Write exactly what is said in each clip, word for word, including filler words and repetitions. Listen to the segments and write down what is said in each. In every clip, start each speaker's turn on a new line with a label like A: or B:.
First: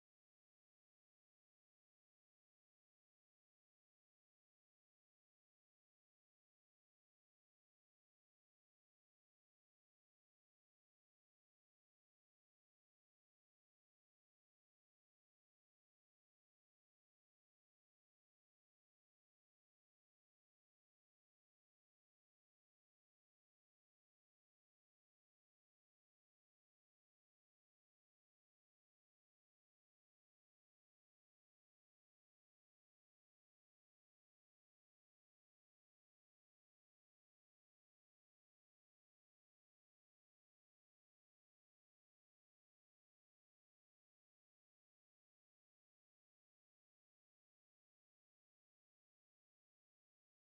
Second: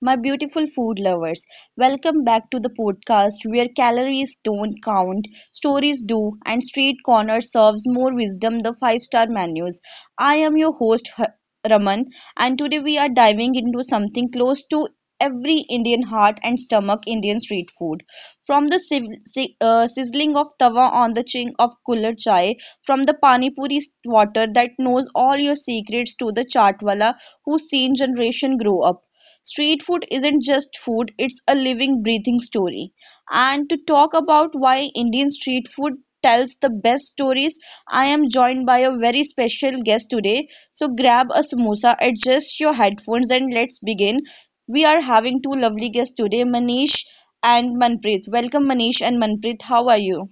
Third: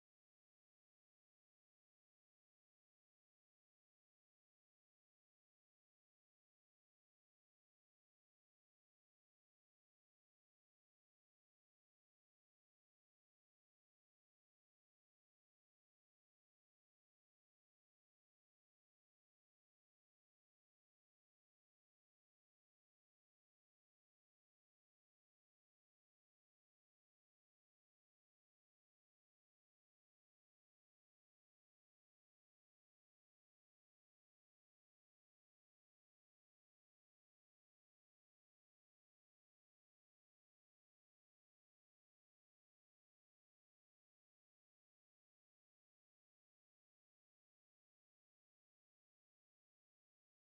A: my beautiful food lovers. Welcome back to the podcast where calories don't count, stories do, and street corner serves more wisdom the five star menus. I am your host, H- Raman, and today we are diving into something close to every Indian heart and stomach Indian street food. From the siv- si- uh, sizzling of tawa on the ching of cooler chai, from the pani puri water that knows all your secrets to the chaat wala who's seen generation grow up. Street food isn't just food, it's a living, breathing story. And to talk about why Indian street food tells the best stories, I am joined by a very special guest today. So grab a samosa, adjust your headphones, and let's begin. We are having two lovely guests today, Manish and Manpreet. Welcome, Manish and Manpreet. How are you?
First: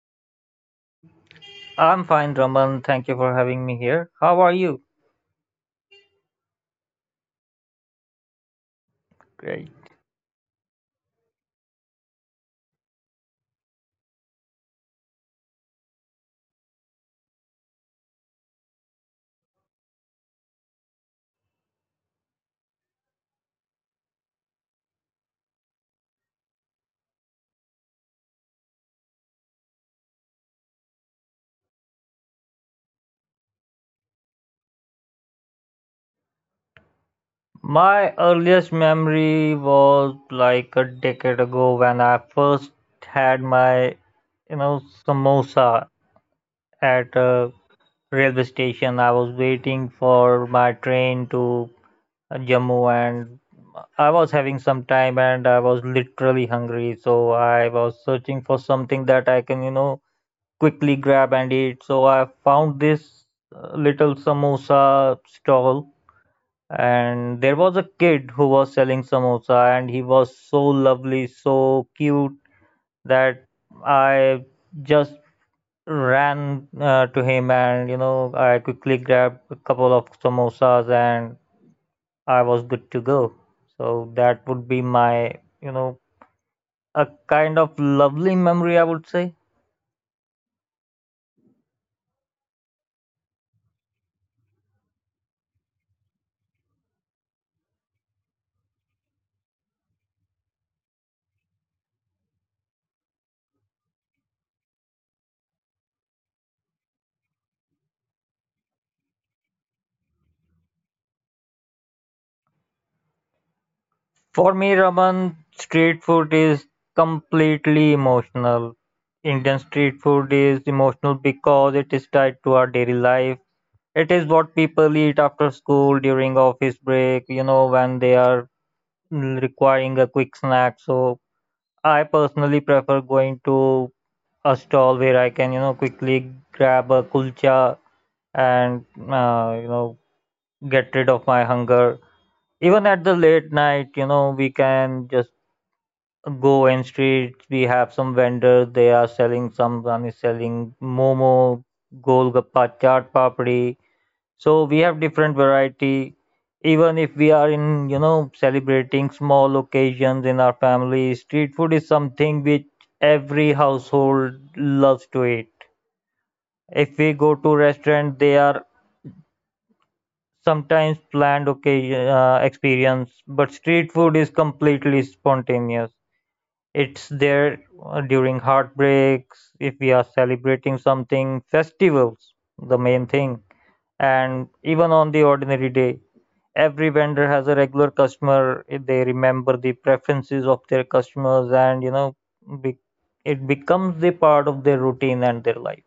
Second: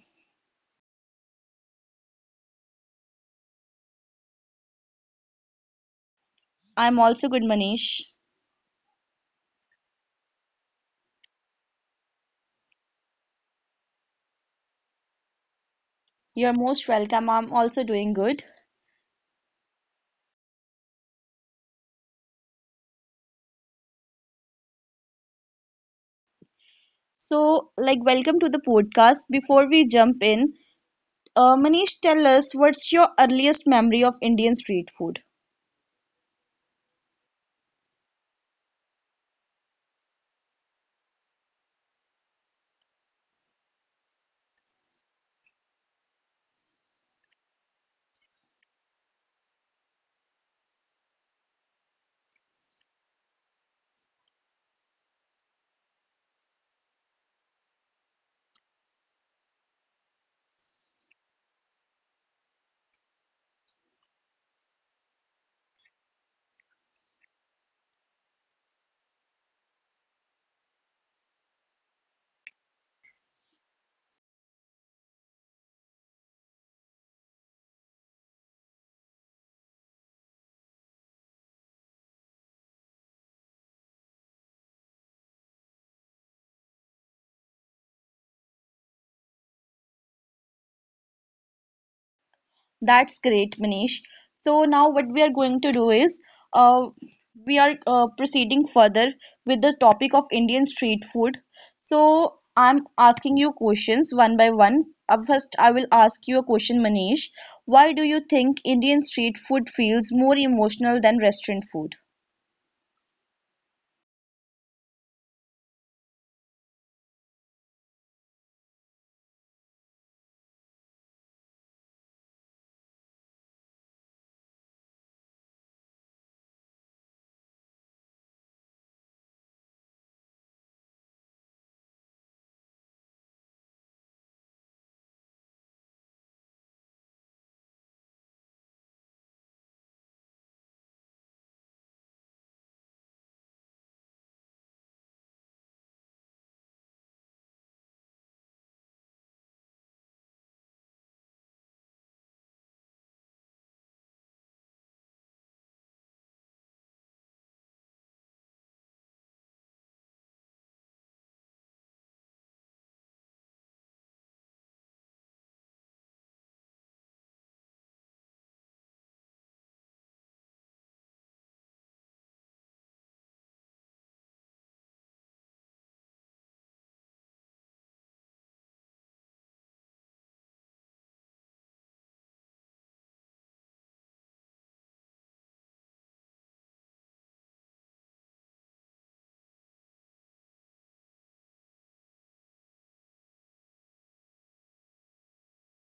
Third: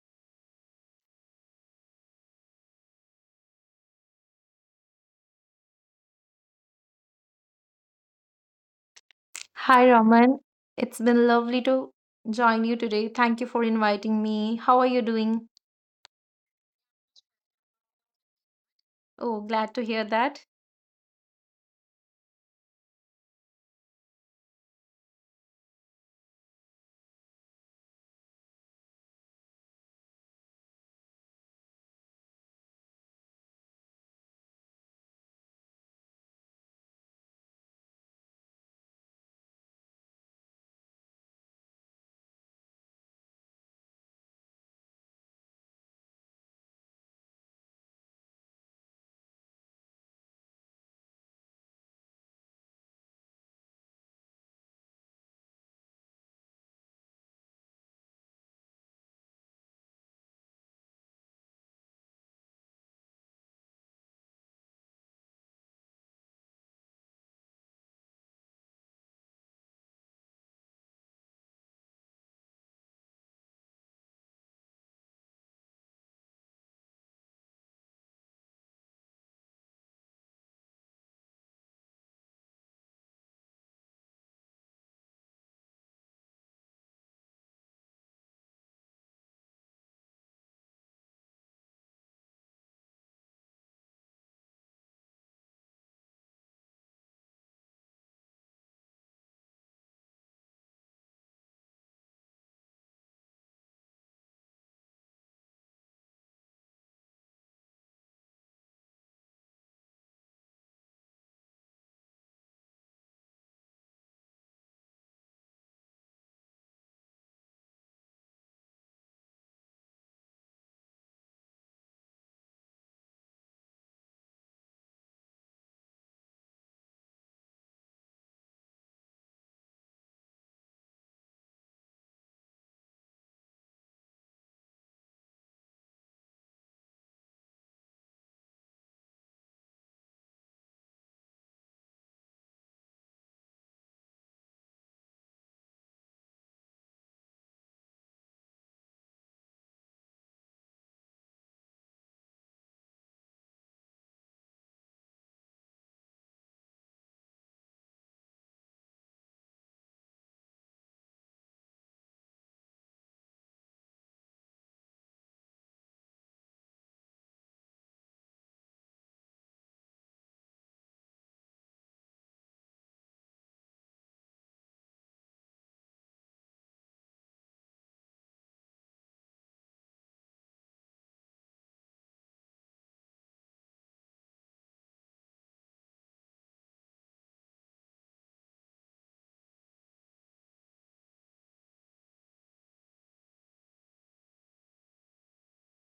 B: I'm fine, Raman. Thank you for having me here. How are you?
A: I'm also good, Manish.
B: Great.
C: Hi, Raman. It's been lovely to join you today. Thank you for inviting me. How are you doing?
A: You're most welcome. I'm also doing good.
C: Oh, glad to hear that.
A: So, like, welcome to the podcast. Before we jump in, uh, Manish, tell us what's your earliest memory of Indian street food?
B: My earliest memory was like a decade ago when I first had my, you know, samosa at a railway station. I was waiting for my train to Jammu, and I was having some time and I was literally hungry. So I was searching for something that I can, you know, quickly grab and eat. So I found this uh, little samosa stall, and there was a kid who was selling samosa, and he was so lovely, so cute that I just ran uh, to him, and you know, I quickly grabbed a couple of samosas, and I was good to go. So that would be my, you know, a kind of lovely memory, I would say.
A: That's great, Manish. So, now what we are going to do is uh, we are uh, proceeding further with the topic of Indian street food. So, I'm asking you questions one by one. Uh, First, I will ask you a question, Manish. Why do you think Indian street food feels more emotional than restaurant food?
B: For me, Raman, street food is completely emotional. Indian street food is emotional because it is tied to our daily life. It is what people eat after school, during office break, you know, when they are mm, requiring a quick snack. So I personally prefer going to a stall where I can, you know, quickly grab a kulcha and uh, you know get rid of my hunger even at the late night you know we can just go in street. We have some vendors, they are selling, someone is selling momo, golgappa, chaat papdi, so we have different variety. Even if we are in you know celebrating small occasions in our family, street food is something which every household loves to eat. If we go to restaurant, they are sometimes planned occasion uh, experience, but street food is completely spontaneous. It's there uh, during heartbreaks, if we are celebrating something, festivals, the main thing, and even on the ordinary day. Every vendor has a regular customer. eh, They remember the preferences of their customers, and you know, be, it becomes the part of their routine and their life.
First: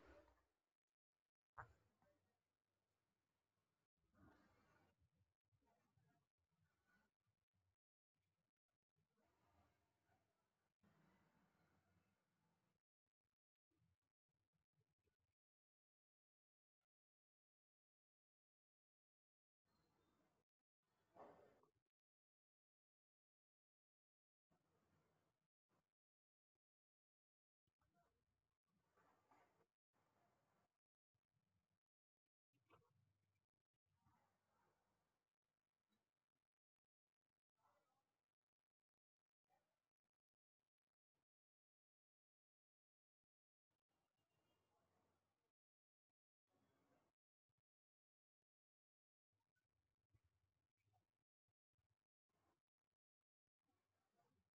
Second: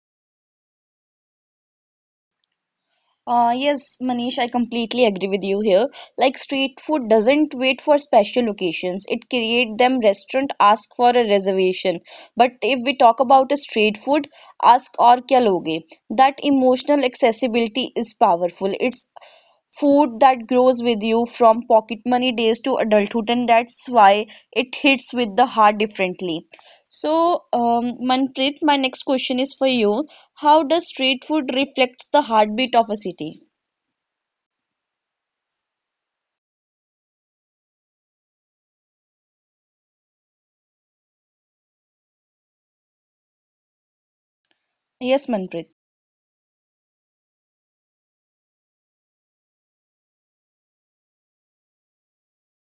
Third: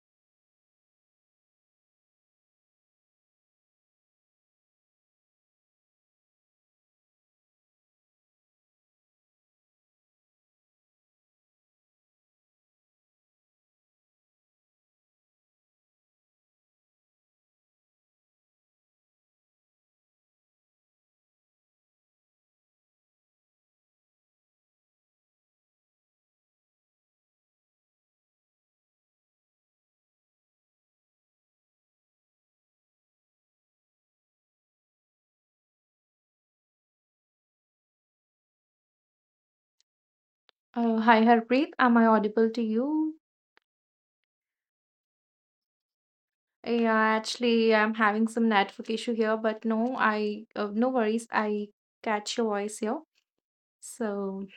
A: Uh, yes, Manish, I completely agree with you here. Like street food doesn't wait for special occasions. It create them restaurant ask for a reservation. But if we talk about a street food, ask और क्या लोगे? That emotional accessibility is powerful. It's food that grows with you from pocket money days to adulthood, and that's why it hits with the heart differently. So, um, Manpreet, my next question is for you. How does street food reflects the heartbeat of a city?
C: Oh, hi, Harpreet. Am I audible to you? Yeah,
A: Yes, Manpreet.
C: actually, I'm having some network issue here, but no, I uh, no worries. I catch your voice here. So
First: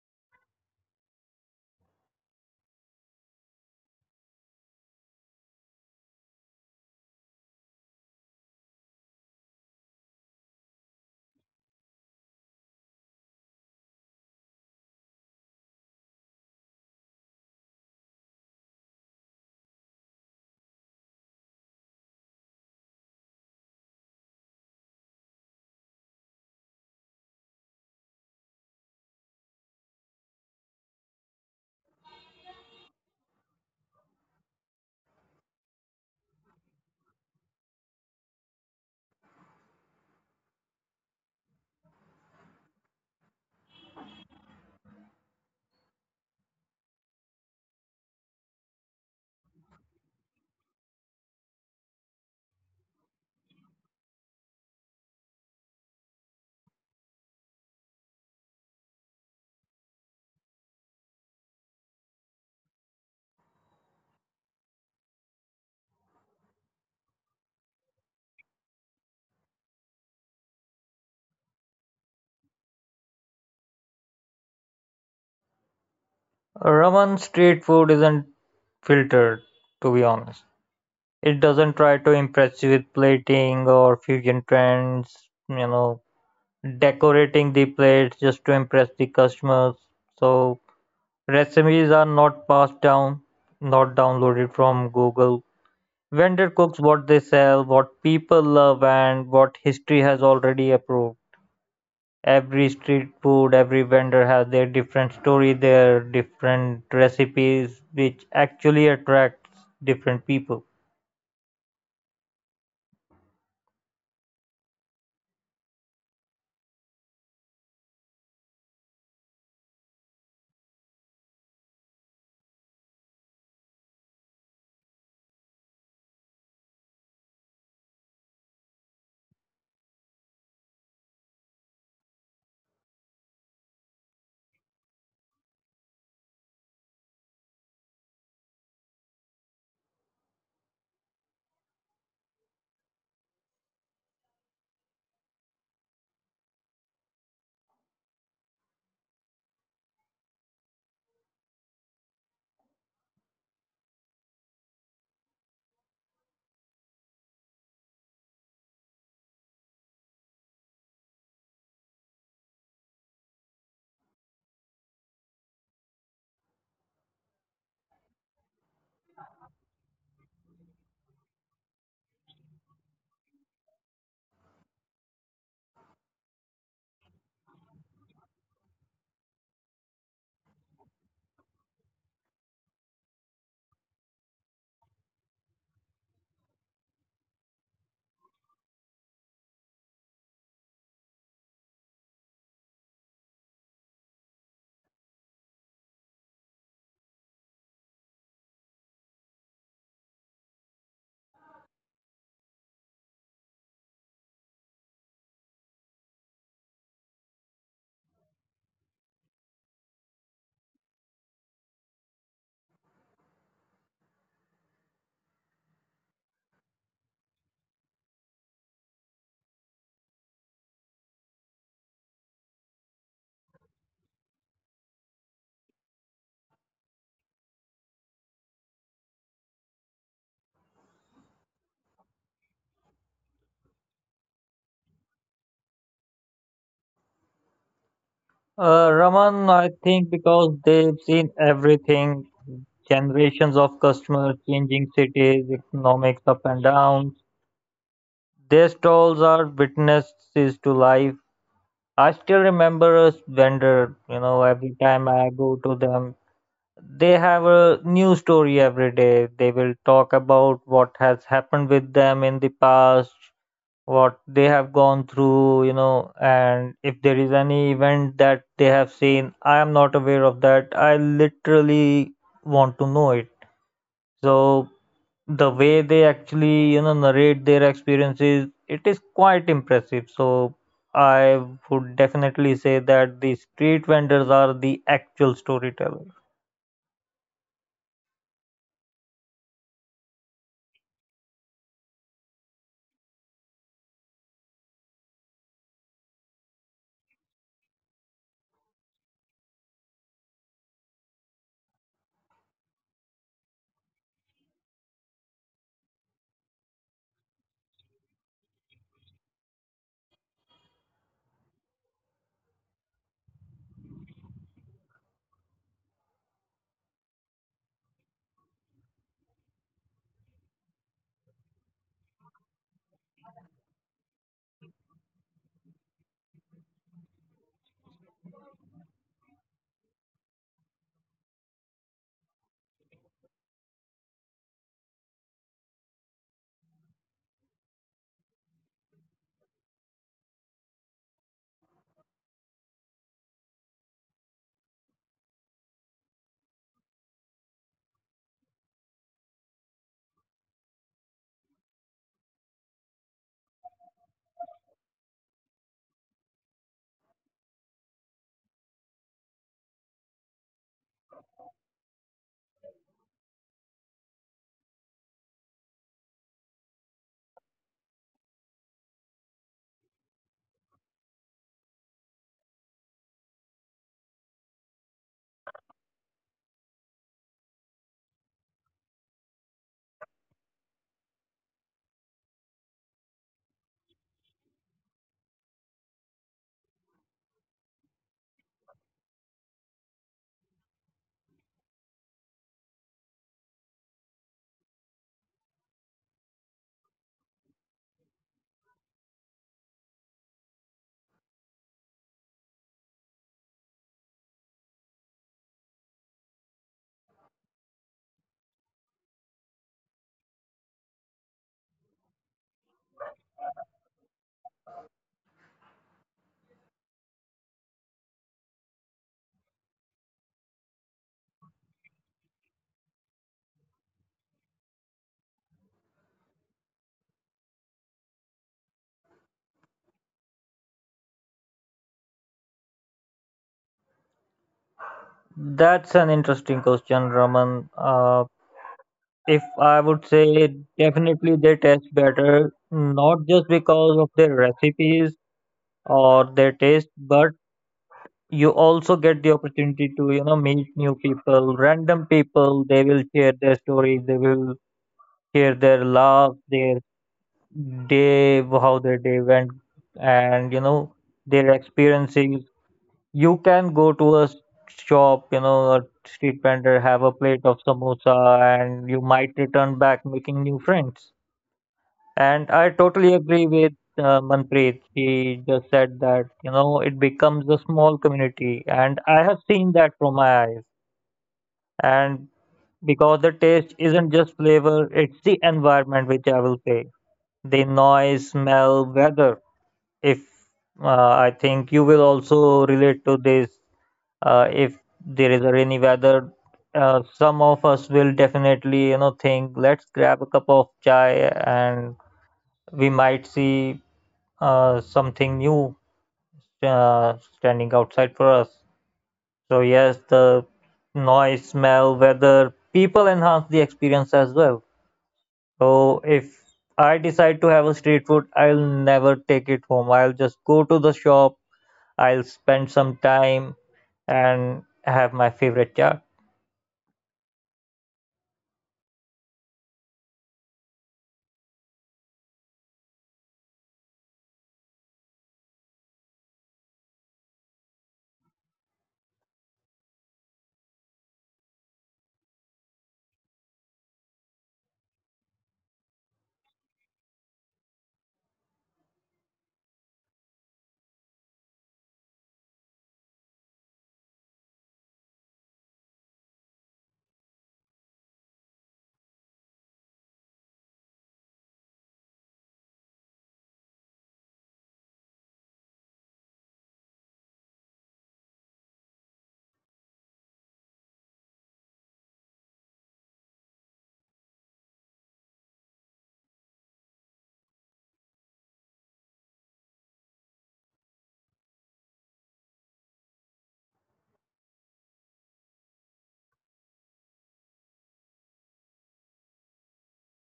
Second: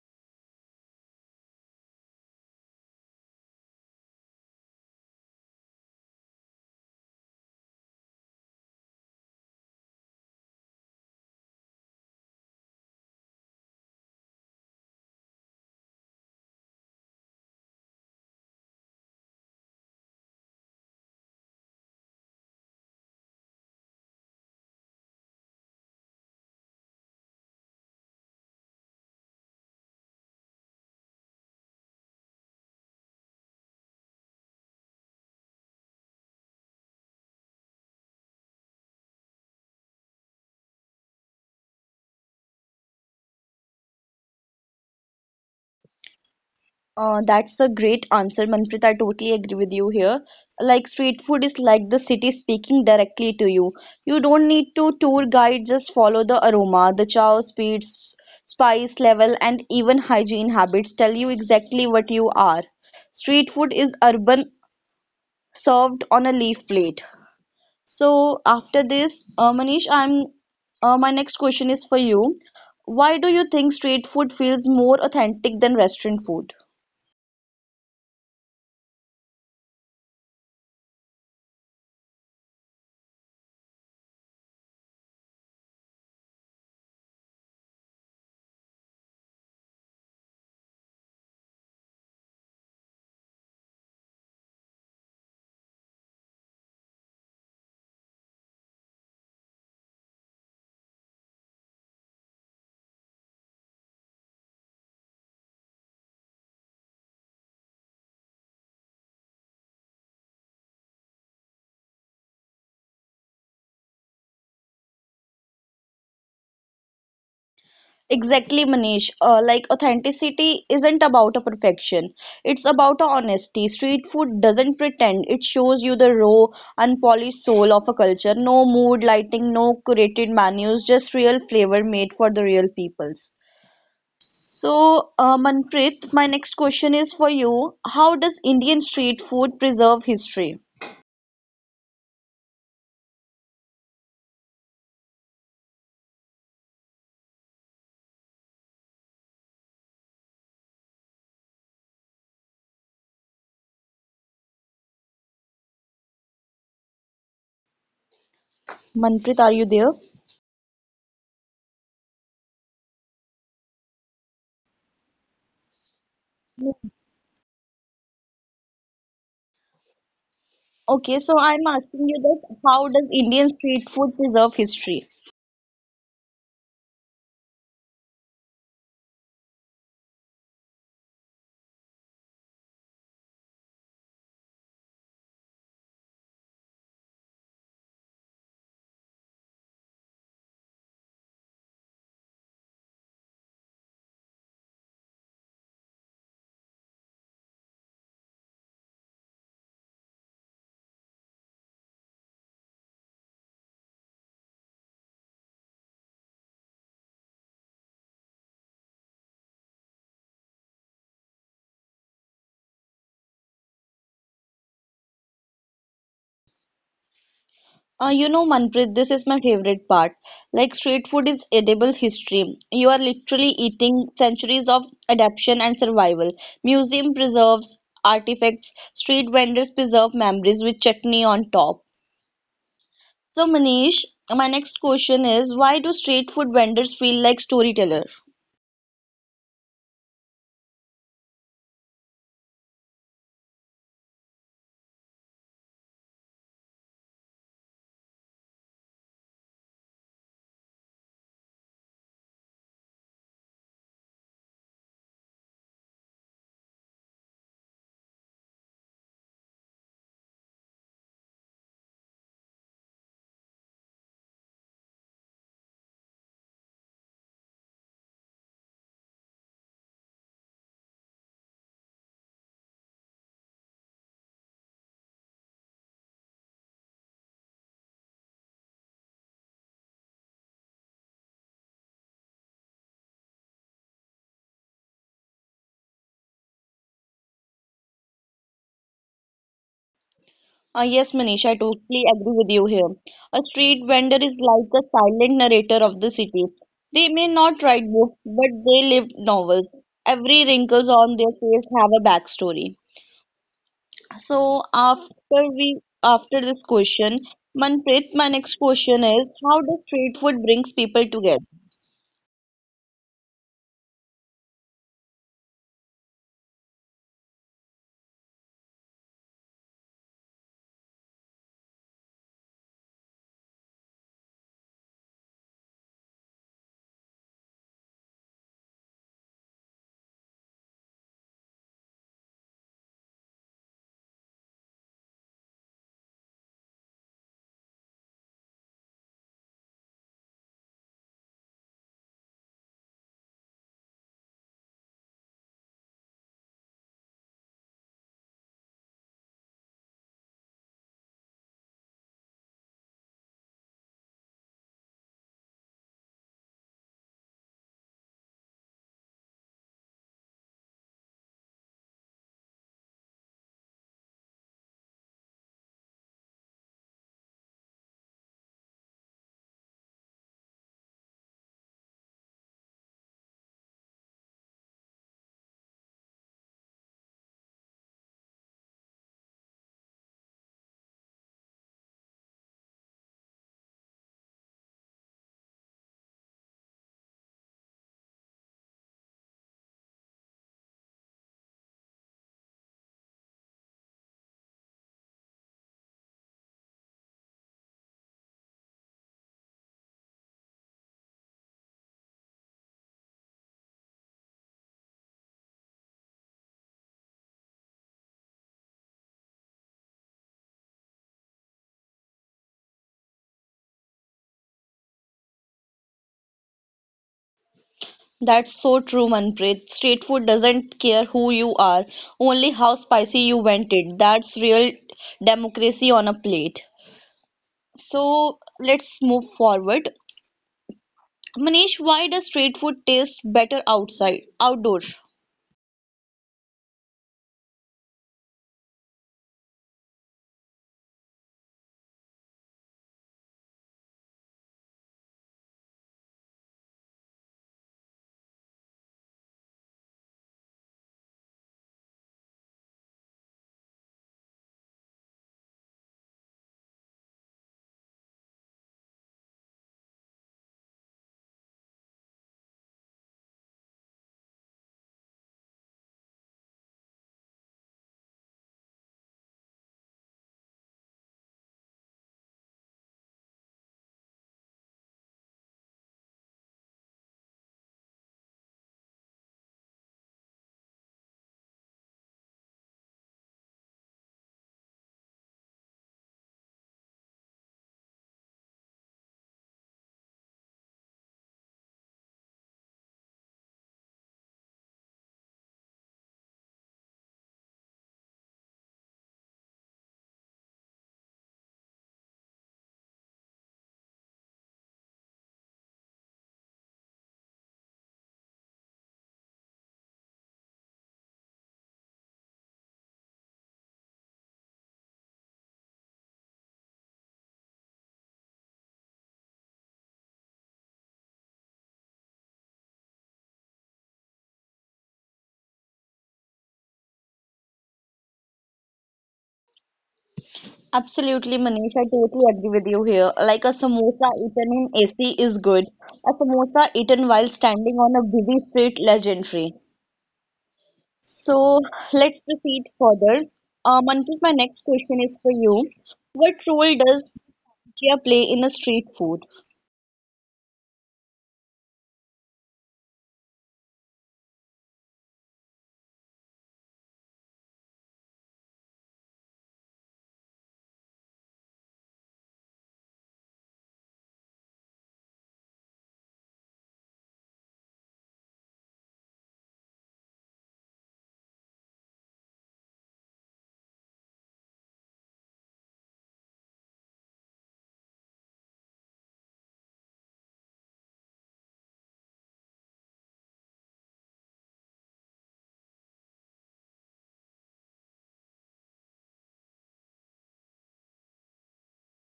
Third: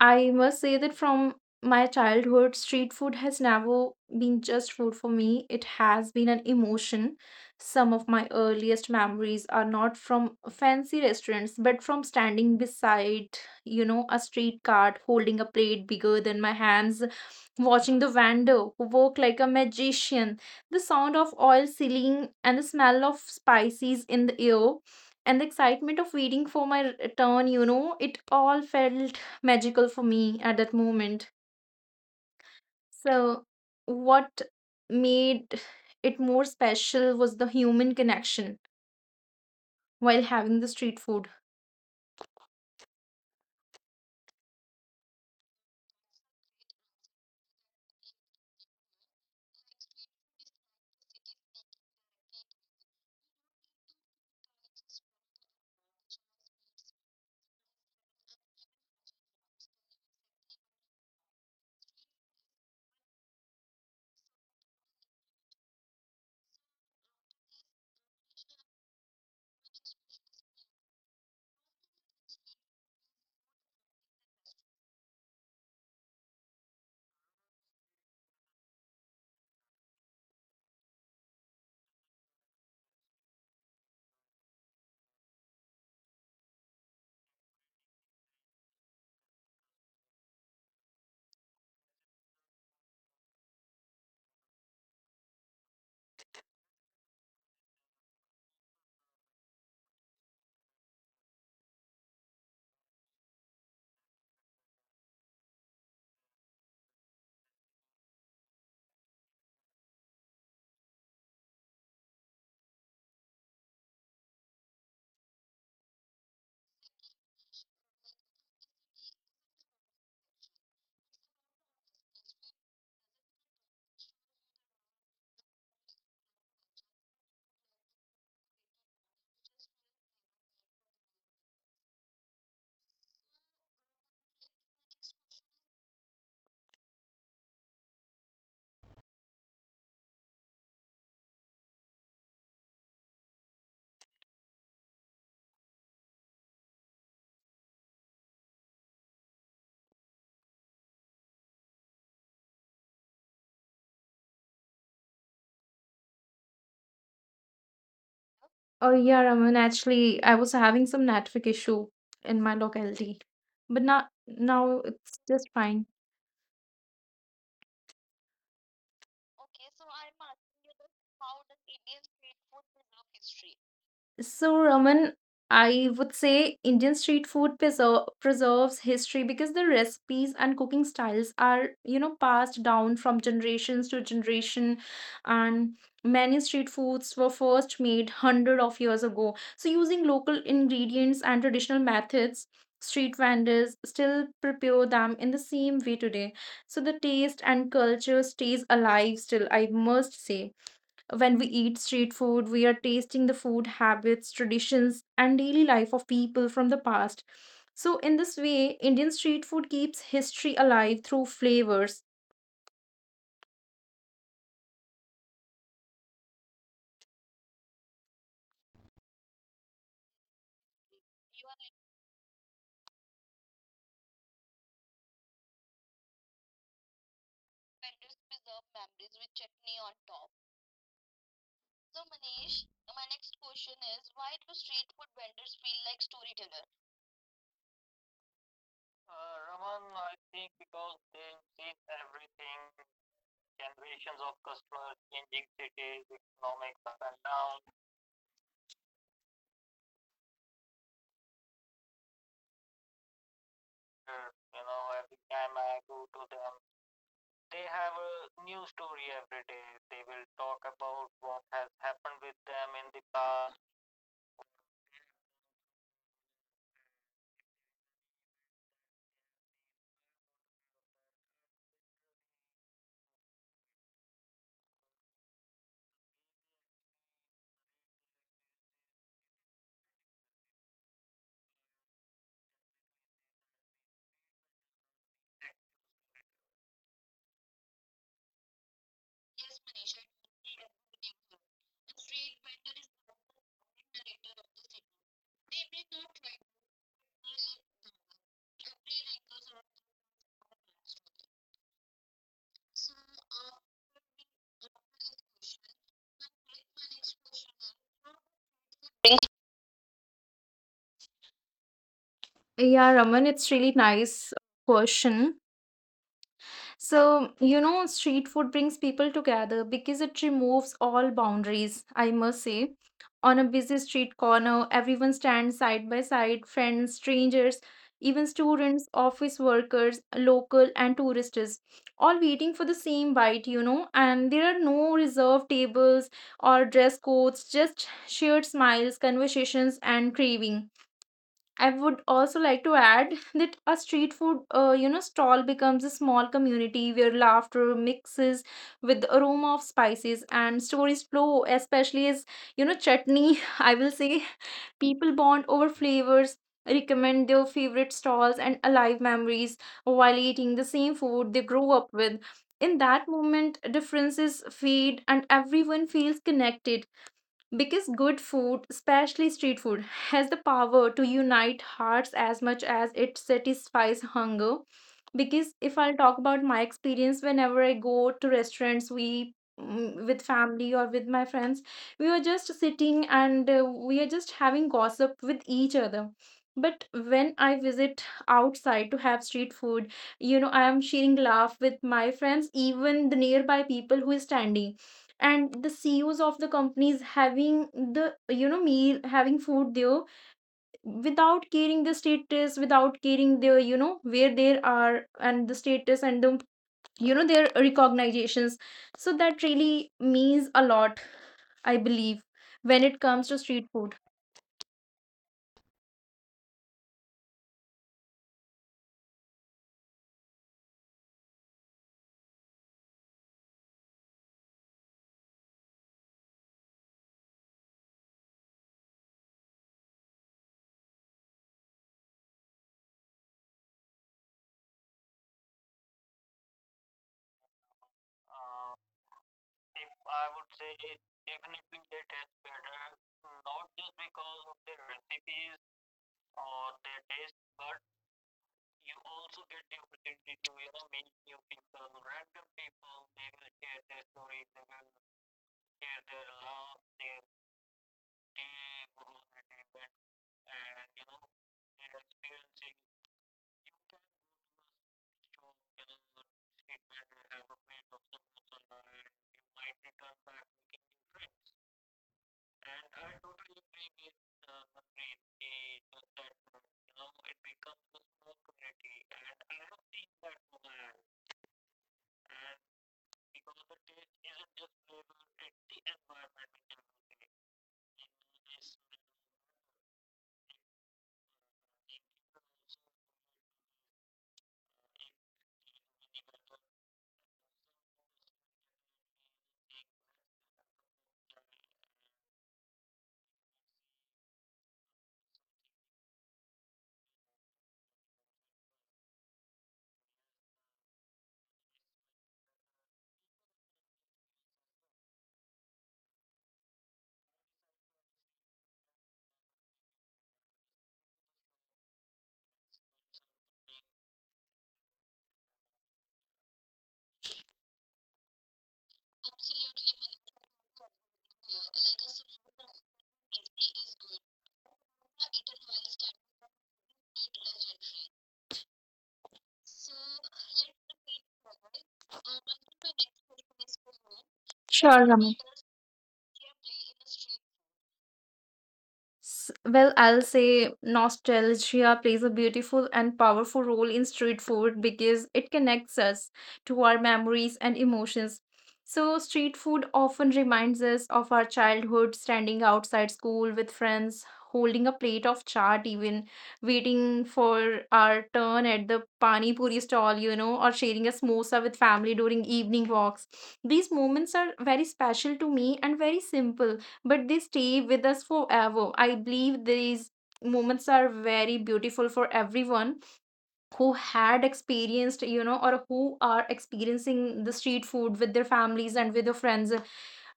C: I must say that from my childhood, street food has never been just food for me. It has been an emotion. Some of my earliest memories are not from fancy restaurants, but from standing beside, you know, a street cart holding a plate bigger than my hands, watching the vendor who worked like a magician, the sound of oil sealing and the smell of spices in the air, and the excitement of waiting for my return. You know, it all felt magical for me at that moment. So, what made it more special was the human connection while having the street food.
A: Uh, that's a great answer, Manpreet. I totally agree with you here. Like street food is like the city speaking directly to you. You don't need to tour guide, just follow the aroma, the chow speeds, spice level, and even hygiene habits tell you exactly what you are. Street food is urban, served on a leaf plate. So after this, uh, Manish, I'm uh, my next question is for you. Why do you think street food feels more authentic than restaurant food?
B: Raman, street food isn't filtered, to be honest. It doesn't try to impress you with plating or fusion trends, you know, decorating the plates just to impress the customers. So recipes are not passed down, not downloaded from Google. Vendor cooks what they sell, what people love, and what history has already approved. Every street food, every vendor has their different story, their different recipes, which actually attracts different people.
A: Exactly, Manish. Uh, like authenticity isn't about a perfection. It's about a honesty. Street food doesn't pretend. It shows you the raw, unpolished soul of a culture. No mood lighting, no curated menus, just real flavor made for the real peoples. So, uh, Manpreet, my next question is for you. How does Indian street food preserve history? Manpreet, are you there?
C: Oh, yeah, Raman, actually, I was having some network issue in my locality, but now, now it's just fine.
A: Okay, so I'm asking you that how does Indian street food preserve history?
C: So, Raman, I would say Indian street food preser- preserves history because the recipes and cooking styles are, you know, passed down from generations to generation, and many street foods were first made hundred of years ago. So, using local ingredients and traditional methods, street vendors still prepare them in the same way today. So, the taste and culture stays alive still, I must say. When we eat street food, we are tasting the food habits, traditions, and daily life of people from the past. So, in this way, Indian street food keeps history alive through flavors.
A: Uh, you know, Manpreet, this is my favorite part. Like, street food is edible history. You are literally eating centuries of adaptation and survival. Museum preserves artifacts, street vendors preserve memories with chutney on top. So, Manish, my next question is why do street food vendors feel like storytellers?
B: Uh, Raman, I think because they've seen everything, generations of customers, changing cities, economics up and downs. Their stalls are witnesses to life. I still remember a vendor, you know, every time I go to them, they have a new story every day. They will talk about what has happened with them in the past, what they have gone through, you know, and if there is any event that they have seen, I am not aware of that. I literally want to know it. So the way they actually, you know, narrate their experiences, it is quite impressive. So I would definitely say that the street vendors are the actual storytellers.
A: Uh, yes, Manish, I totally agree with you here. A street vendor is like a silent narrator of the city. They may not write books, but they live novels. Every wrinkles on their face have a backstory. So after we after this question, Manpreet, my next question is how does street food brings people together?
C: Yeah, Raman, it's really nice question. So, you know, street food brings people together because it removes all boundaries, I must say. On a busy street corner, everyone stands side by side, friends, strangers, even students, office workers, local and tourists, all waiting for the same bite, you know. And there are no reserved tables or dress codes, just shared smiles, conversations, and craving. I would also like to add that a street food, uh, you know, stall becomes a small community where laughter mixes with the aroma of spices and stories flow, especially as, you know, chutney. I will say people bond over flavors, recommend their favorite stalls and alive memories while eating the same food they grew up with. In that moment, differences fade and everyone feels connected because good food, especially street food, has the power to unite hearts as much as it satisfies hunger. Because if I'll talk about my experience, whenever I go to restaurants, we mm, with family or with my friends, we are just sitting and uh, we are just having gossip with each other. But when I visit outside to have street food, you know, I am sharing laugh with my friends, even the nearby people who is standing and the C E Os of the companies having the, you know, meal, having food there without caring the status, without caring their, you know, where they are and the status and the, you know, their recognitions, so that really means a lot, I believe, when it comes to street food.
A: That's so true, Manpreet. Street food doesn't care who you are, only how spicy you want it. That's real democracy on a plate. So let's move forward. Manish, why does street food taste better outside, outdoor?
B: That's an interesting question, Raman. Uh, If I would say, definitely they taste better, not just because of their recipes or their taste, but you also get the opportunity to, you know, meet new people, random people. They will share their stories, they will share their love, their day, how their day went, and, you know, their experiences. You can go to a shop, you know, a street vendor, have a plate of samosa, and you might return back making new friends. And I totally agree with uh, Manpreet. He just said that, you know, it becomes a small community. And I have seen that from my eyes. And because the taste isn't just flavor, it's the environment, which I will say. The noise, smell, weather. If uh, I think you will also relate to this, uh, if there is a rainy weather, uh, some of us will definitely, you know, think, let's grab a cup of chai, and we might see uh, something new uh, standing outside for us. So yes, the noise, smell, weather, people enhance the experience as well. So if I decide to have a street food, I'll never take it home. I'll just go to the shop. I'll spend some time and have my favorite chat.
A: Absolutely, Manish. I totally agree with you here. Like a samosa eaten in A C is good. A samosa eaten while standing on a busy street, legendary. So let's proceed further. Um, Manpreet, my next question is for you. What role
C: Sure,
A: does
C: Ramit.
A: media play in a street food?
C: S- Well, I'll say nostalgia plays a beautiful and powerful role in street food because it connects us to our memories and emotions. So, street food often reminds us of our childhood, standing outside school with friends, holding a plate of chaat, even waiting for our turn at the pani puri stall, you know, or sharing a samosa with family during evening walks. These moments are very special to me and very simple, but they stay with us forever. I believe these moments are very beautiful for everyone who had experienced, you know, or who are experiencing the street food with their families and with their friends.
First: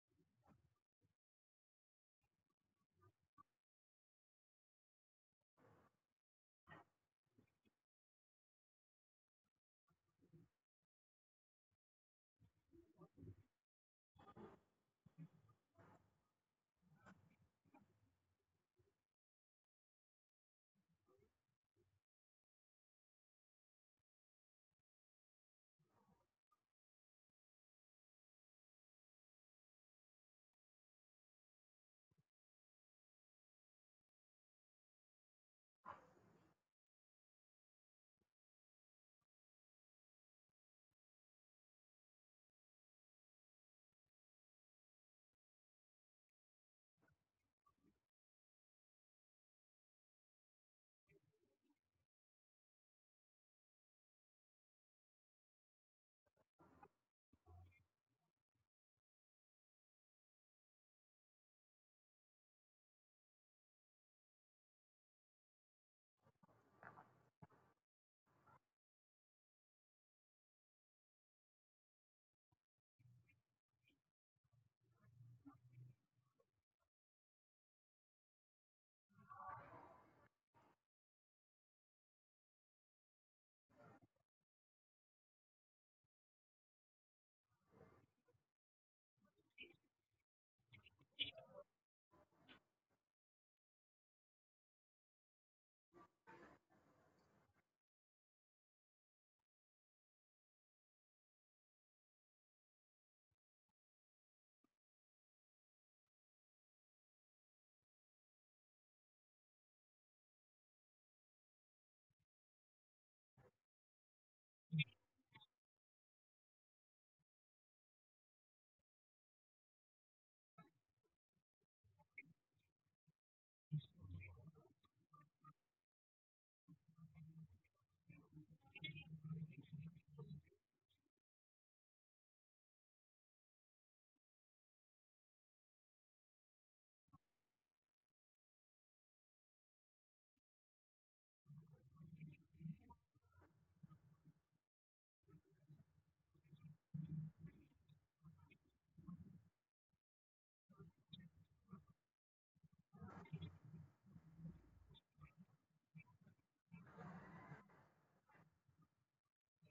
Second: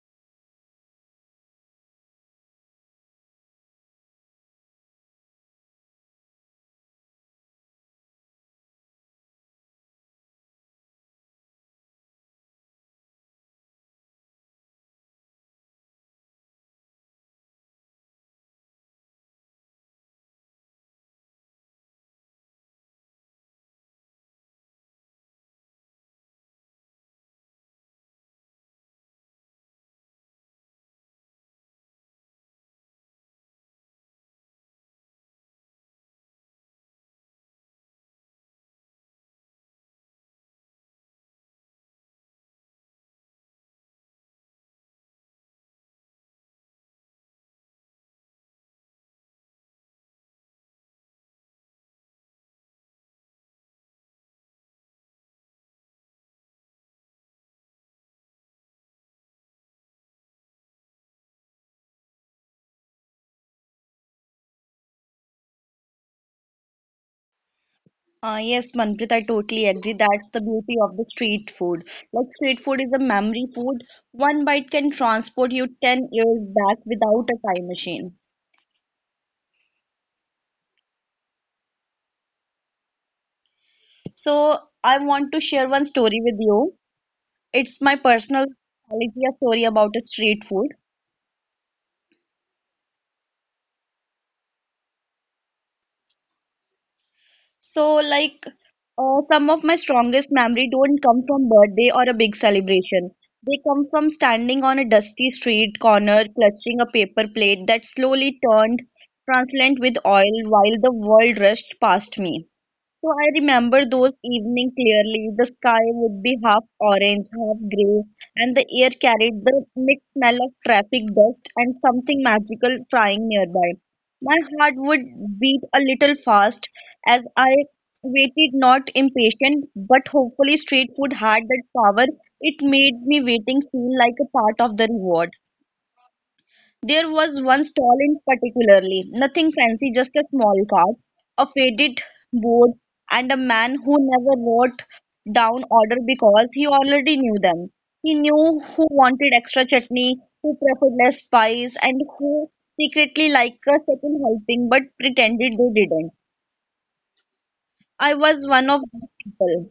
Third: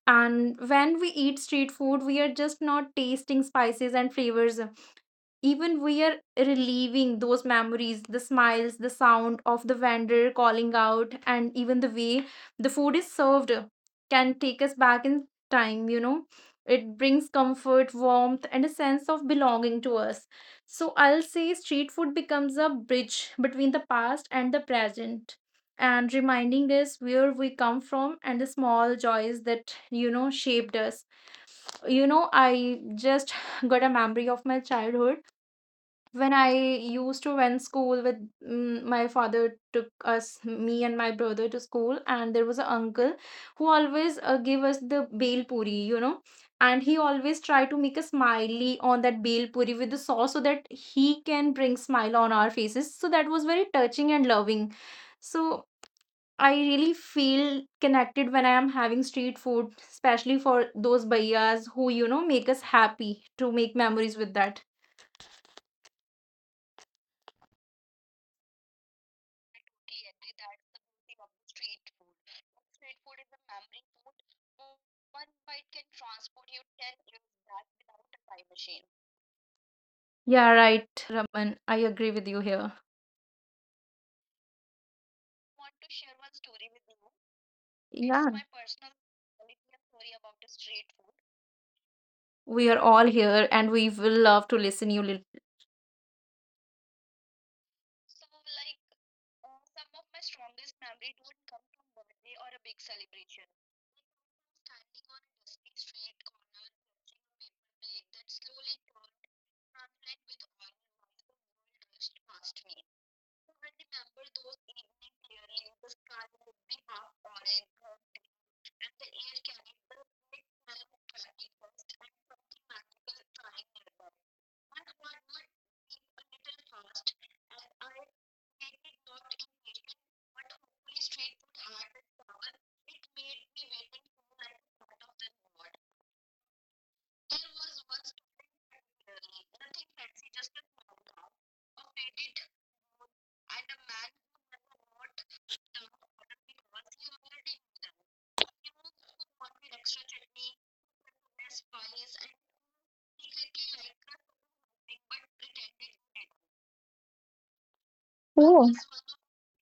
C: And when we eat street food, we are just not tasting spices and flavors. Even we are reliving those memories, the smiles, the sound of the vendor calling out, and even the way the food is served can take us back in time, you know. It brings comfort, warmth, and a sense of belonging to us. So I'll say street food becomes a bridge between the past and the present, and reminding us where we come from and the small joys that, you know, shaped us. You know, I just got a memory of my childhood when I used to went school with mm, my father. Took us, me and my brother, to school, and there was an uncle who always uh, gave us the bel puri, you know, and he always tried to make a smiley on that bel puri with the sauce so that he can bring smile on our faces. So that was very touching and loving. So I really feel connected when I am having street food, especially for those bhaiyas who, you know, make us happy to make memories with that.
A: Uh, yes, Manpreet, I totally agree. That's the beauty of the street food. Like street food is a memory food. One bite can transport you ten years back without a time machine.
C: Yeah, right, Raman. I agree with you here.
A: So I want to share one story with you. It's my
C: Yeah.
A: personal nostalgia story about a street food.
C: We are all here and we will love to listen you. lit-
A: So, like, uh, some of my strongest memory don't come from birthday or a big celebration. They come from standing on a dusty street corner, clutching a paper plate that slowly turned translucent with oil while the world rushed past me. So I remember those evening clearly. The sky would be half orange, half gray, and the air carried the mixed smell of traffic dust and something magical frying nearby. My heart would beat a little fast as I waited, not impatient, but hopefully street food had that power. It made me waiting feel like a part of the reward. There was one stall in particularly, nothing fancy, just a small cart, a faded board, and a man who never wrote down order because he already knew them. He knew who wanted extra chutney, who preferred less spice, and who secretly liked a second helping but pretended they didn't. I was one
C: Oh.
A: of those people.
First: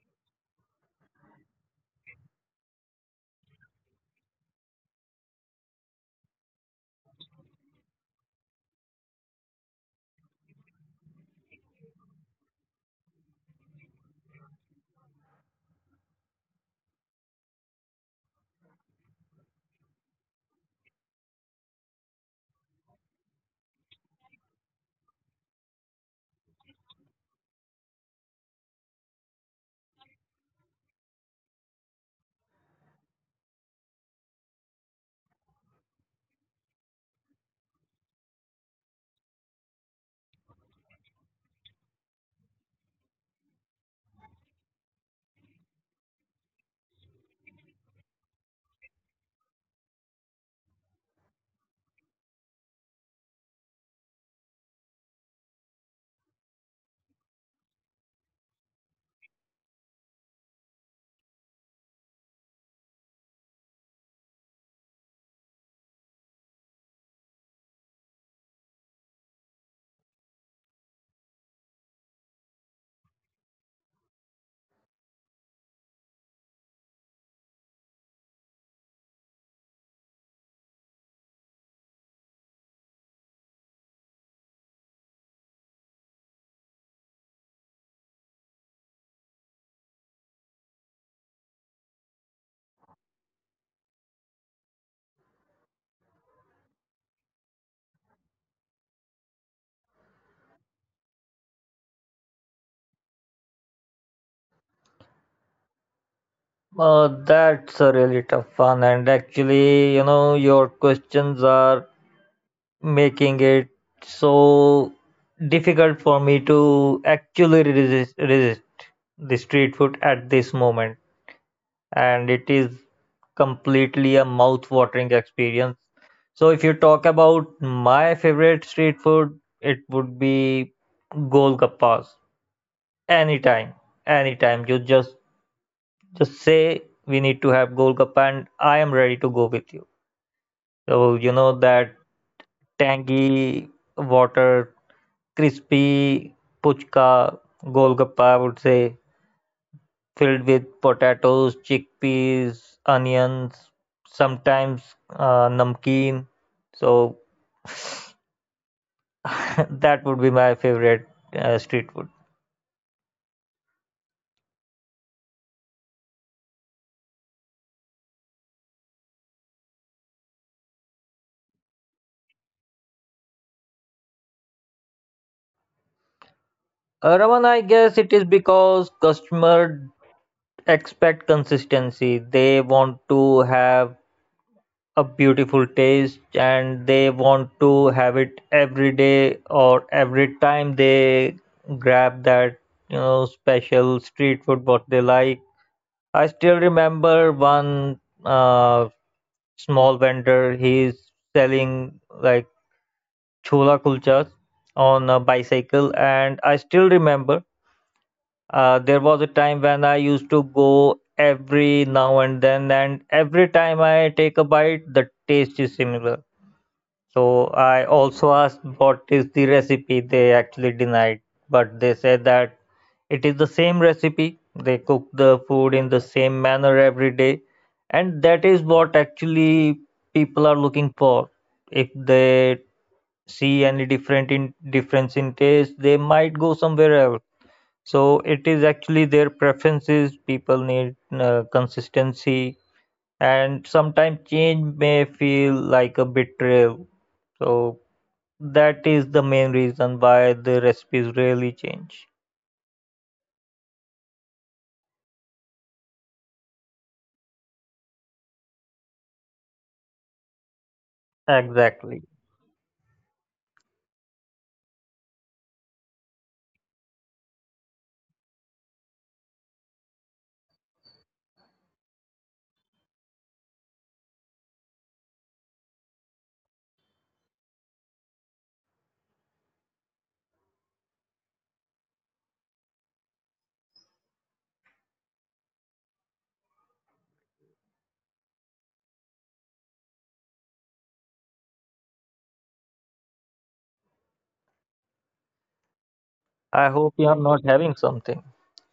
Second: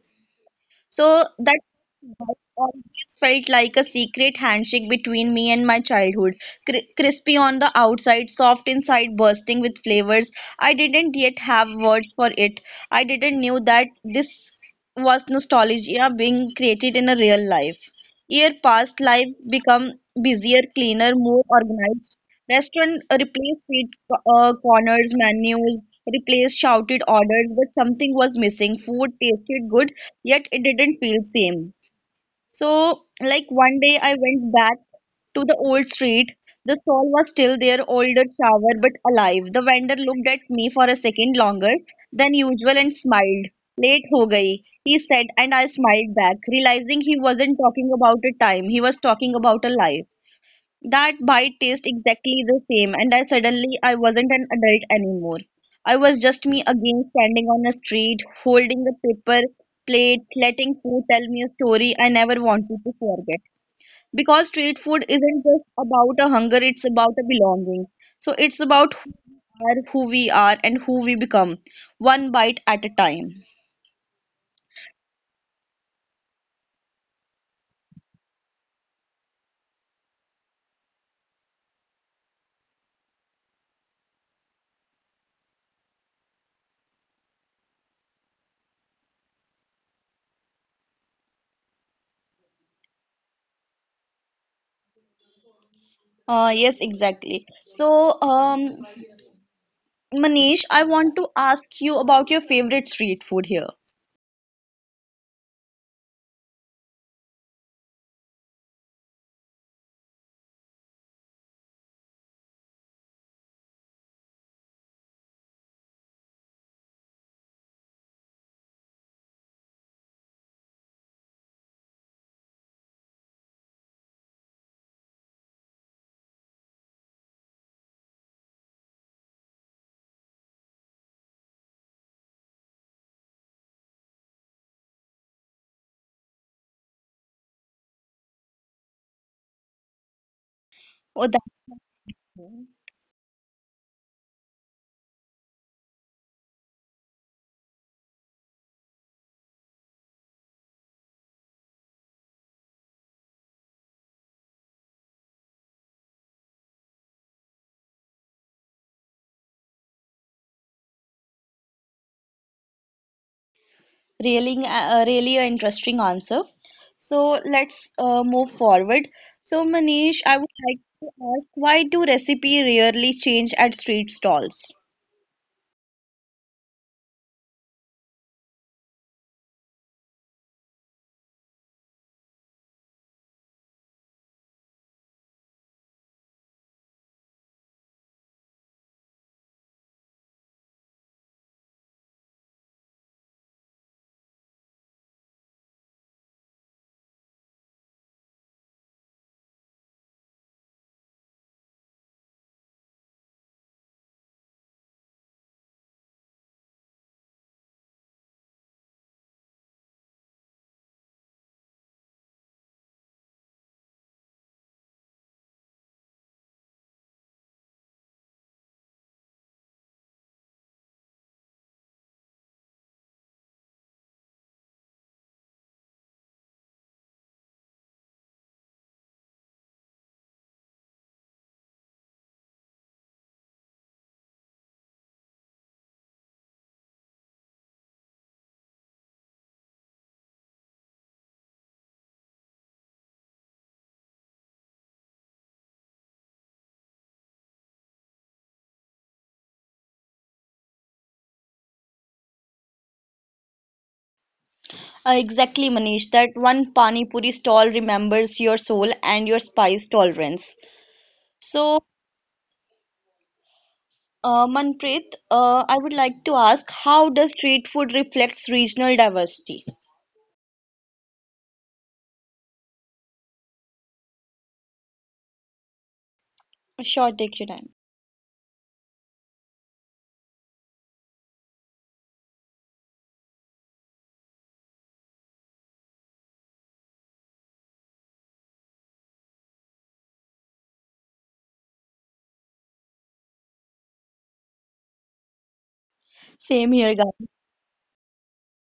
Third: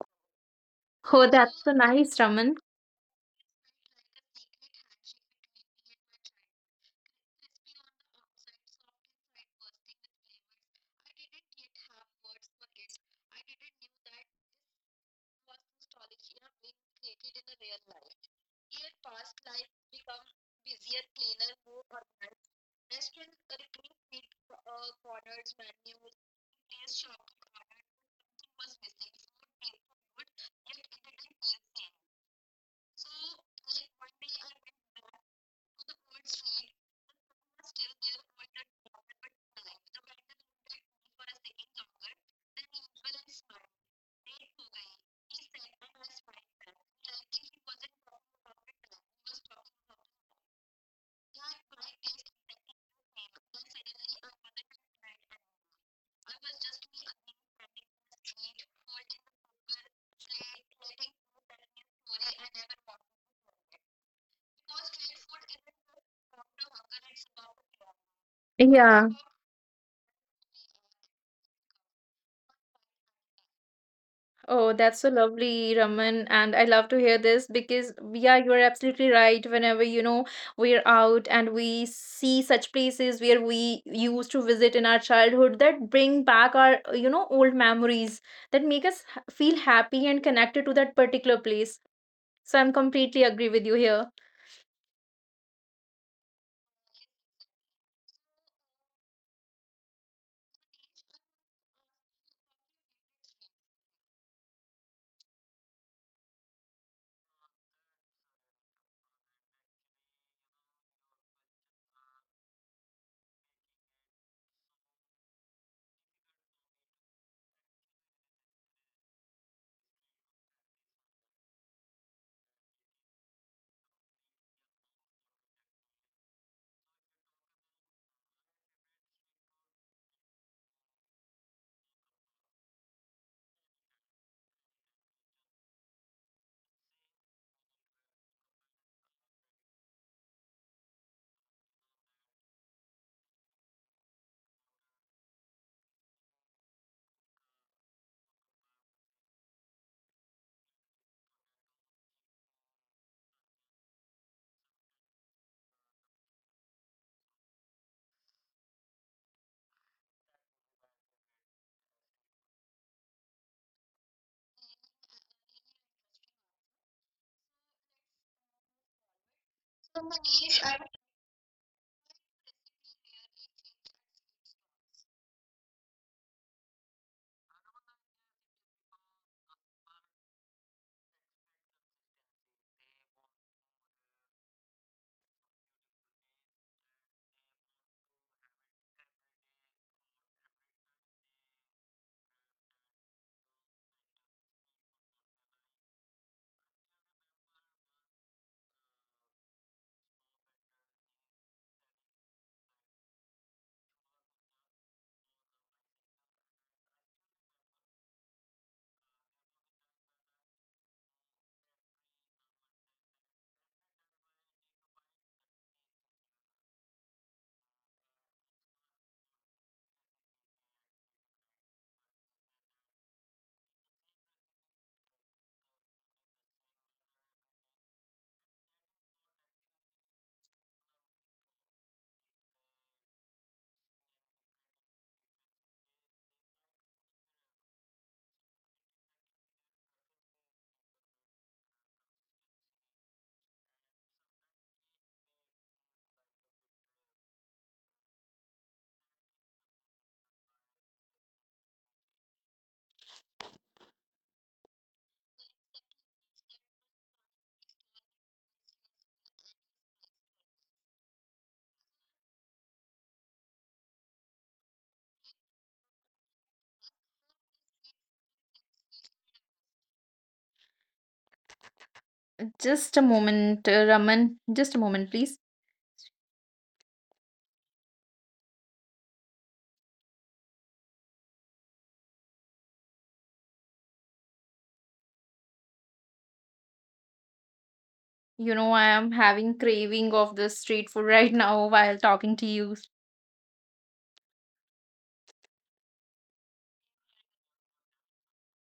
A: So
C: Oh,
A: that
C: that's so nice,
A: that
C: Raman.
A: always felt like a secret handshake between me and my childhood. Cri- crispy on the outside, soft inside, bursting with flavors. I didn't yet have words for it. I didn't know that this was nostalgia being created in a real life. Year past, life become busier, cleaner, more organized. Restaurant replaced street uh, corners, menus replaced shouted orders, but something was missing. Food tasted good, yet it didn't feel same. So, like one day I went back to the old street. The stall was still there, older, sour, but alive. The vendor looked at me for a second longer than usual and smiled. Late ho gayi, he said, and I smiled back, realizing he wasn't talking about a time, he was talking about a life. That bite tastes exactly the same, and I suddenly I wasn't an adult anymore. I was just me again, standing on a street, holding a paper plate, letting food tell me a story I never wanted to forget. Because street food isn't just about a hunger; it's about a belonging. So it's about who
C: Yeah.
A: we are, who we are, and who we become, one bite at a time.
C: Oh, that's so lovely, Raman. And I love to hear this because, yeah, you're absolutely right. Whenever, you know, we're out and we see such places where we used to visit in our childhood that bring back our, you know, old memories that make us h- feel happy and connected to that particular place. So I'm completely agree with you here.
A: Uh, yes, exactly. So, um, Manish, I want to ask you about your favorite street food here.
B: Uh, that's a really tough one, and actually, you know, your questions are making it so difficult for me to actually resist, resist the street food at this moment. And it is completely a mouth-watering experience. So if you talk about my favorite street food, it would be golgappas. Anytime, anytime. You just just say we need to have golgappa, and I am ready to go with you. So
A: Oh,
B: you
A: that.
B: know that tangy water, crispy puchka, golgappa, I would say, filled with potatoes, chickpeas, onions, sometimes uh, namkeen. So that would be my favorite uh, street food.
A: Really, uh, really an interesting answer. So let's uh, move forward. So Manish, I would like to ask, why do recipe rarely change at street stalls?
B: Uh, Raman, I guess it is because customer expect consistency. They want to have a beautiful taste, and they want to have it every day or every time they grab that you know special street food what they like. I still remember one uh, small vendor, he's selling like chola kulchas on a bicycle. And I still remember uh, there was a time when I used to go every now and then, and every time I take a bite the taste is similar. So I also asked what is the recipe. They actually denied, but they said that it is the same recipe. They cook the food in the same manner every day, and that is what actually people are looking for. If they see any different in difference in taste, they might go somewhere else. So it is actually their preferences. People need uh, consistency, and sometimes change may feel like a betrayal. So that is the main reason why the recipes really change.
A: Uh, exactly, Manish. That one pani puri stall remembers your soul and your spice tolerance. So,
B: Exactly.
A: uh, Manpreet, uh, I would like to ask, how does street food reflects regional diversity?
C: Just a moment, uh, Raman. Just a moment, please.
A: Sure, take your time.
C: You know, I am having craving of this street food right now while talking to you.
A: Same
B: I
A: here,
B: hope you are
A: guys.
B: not having something.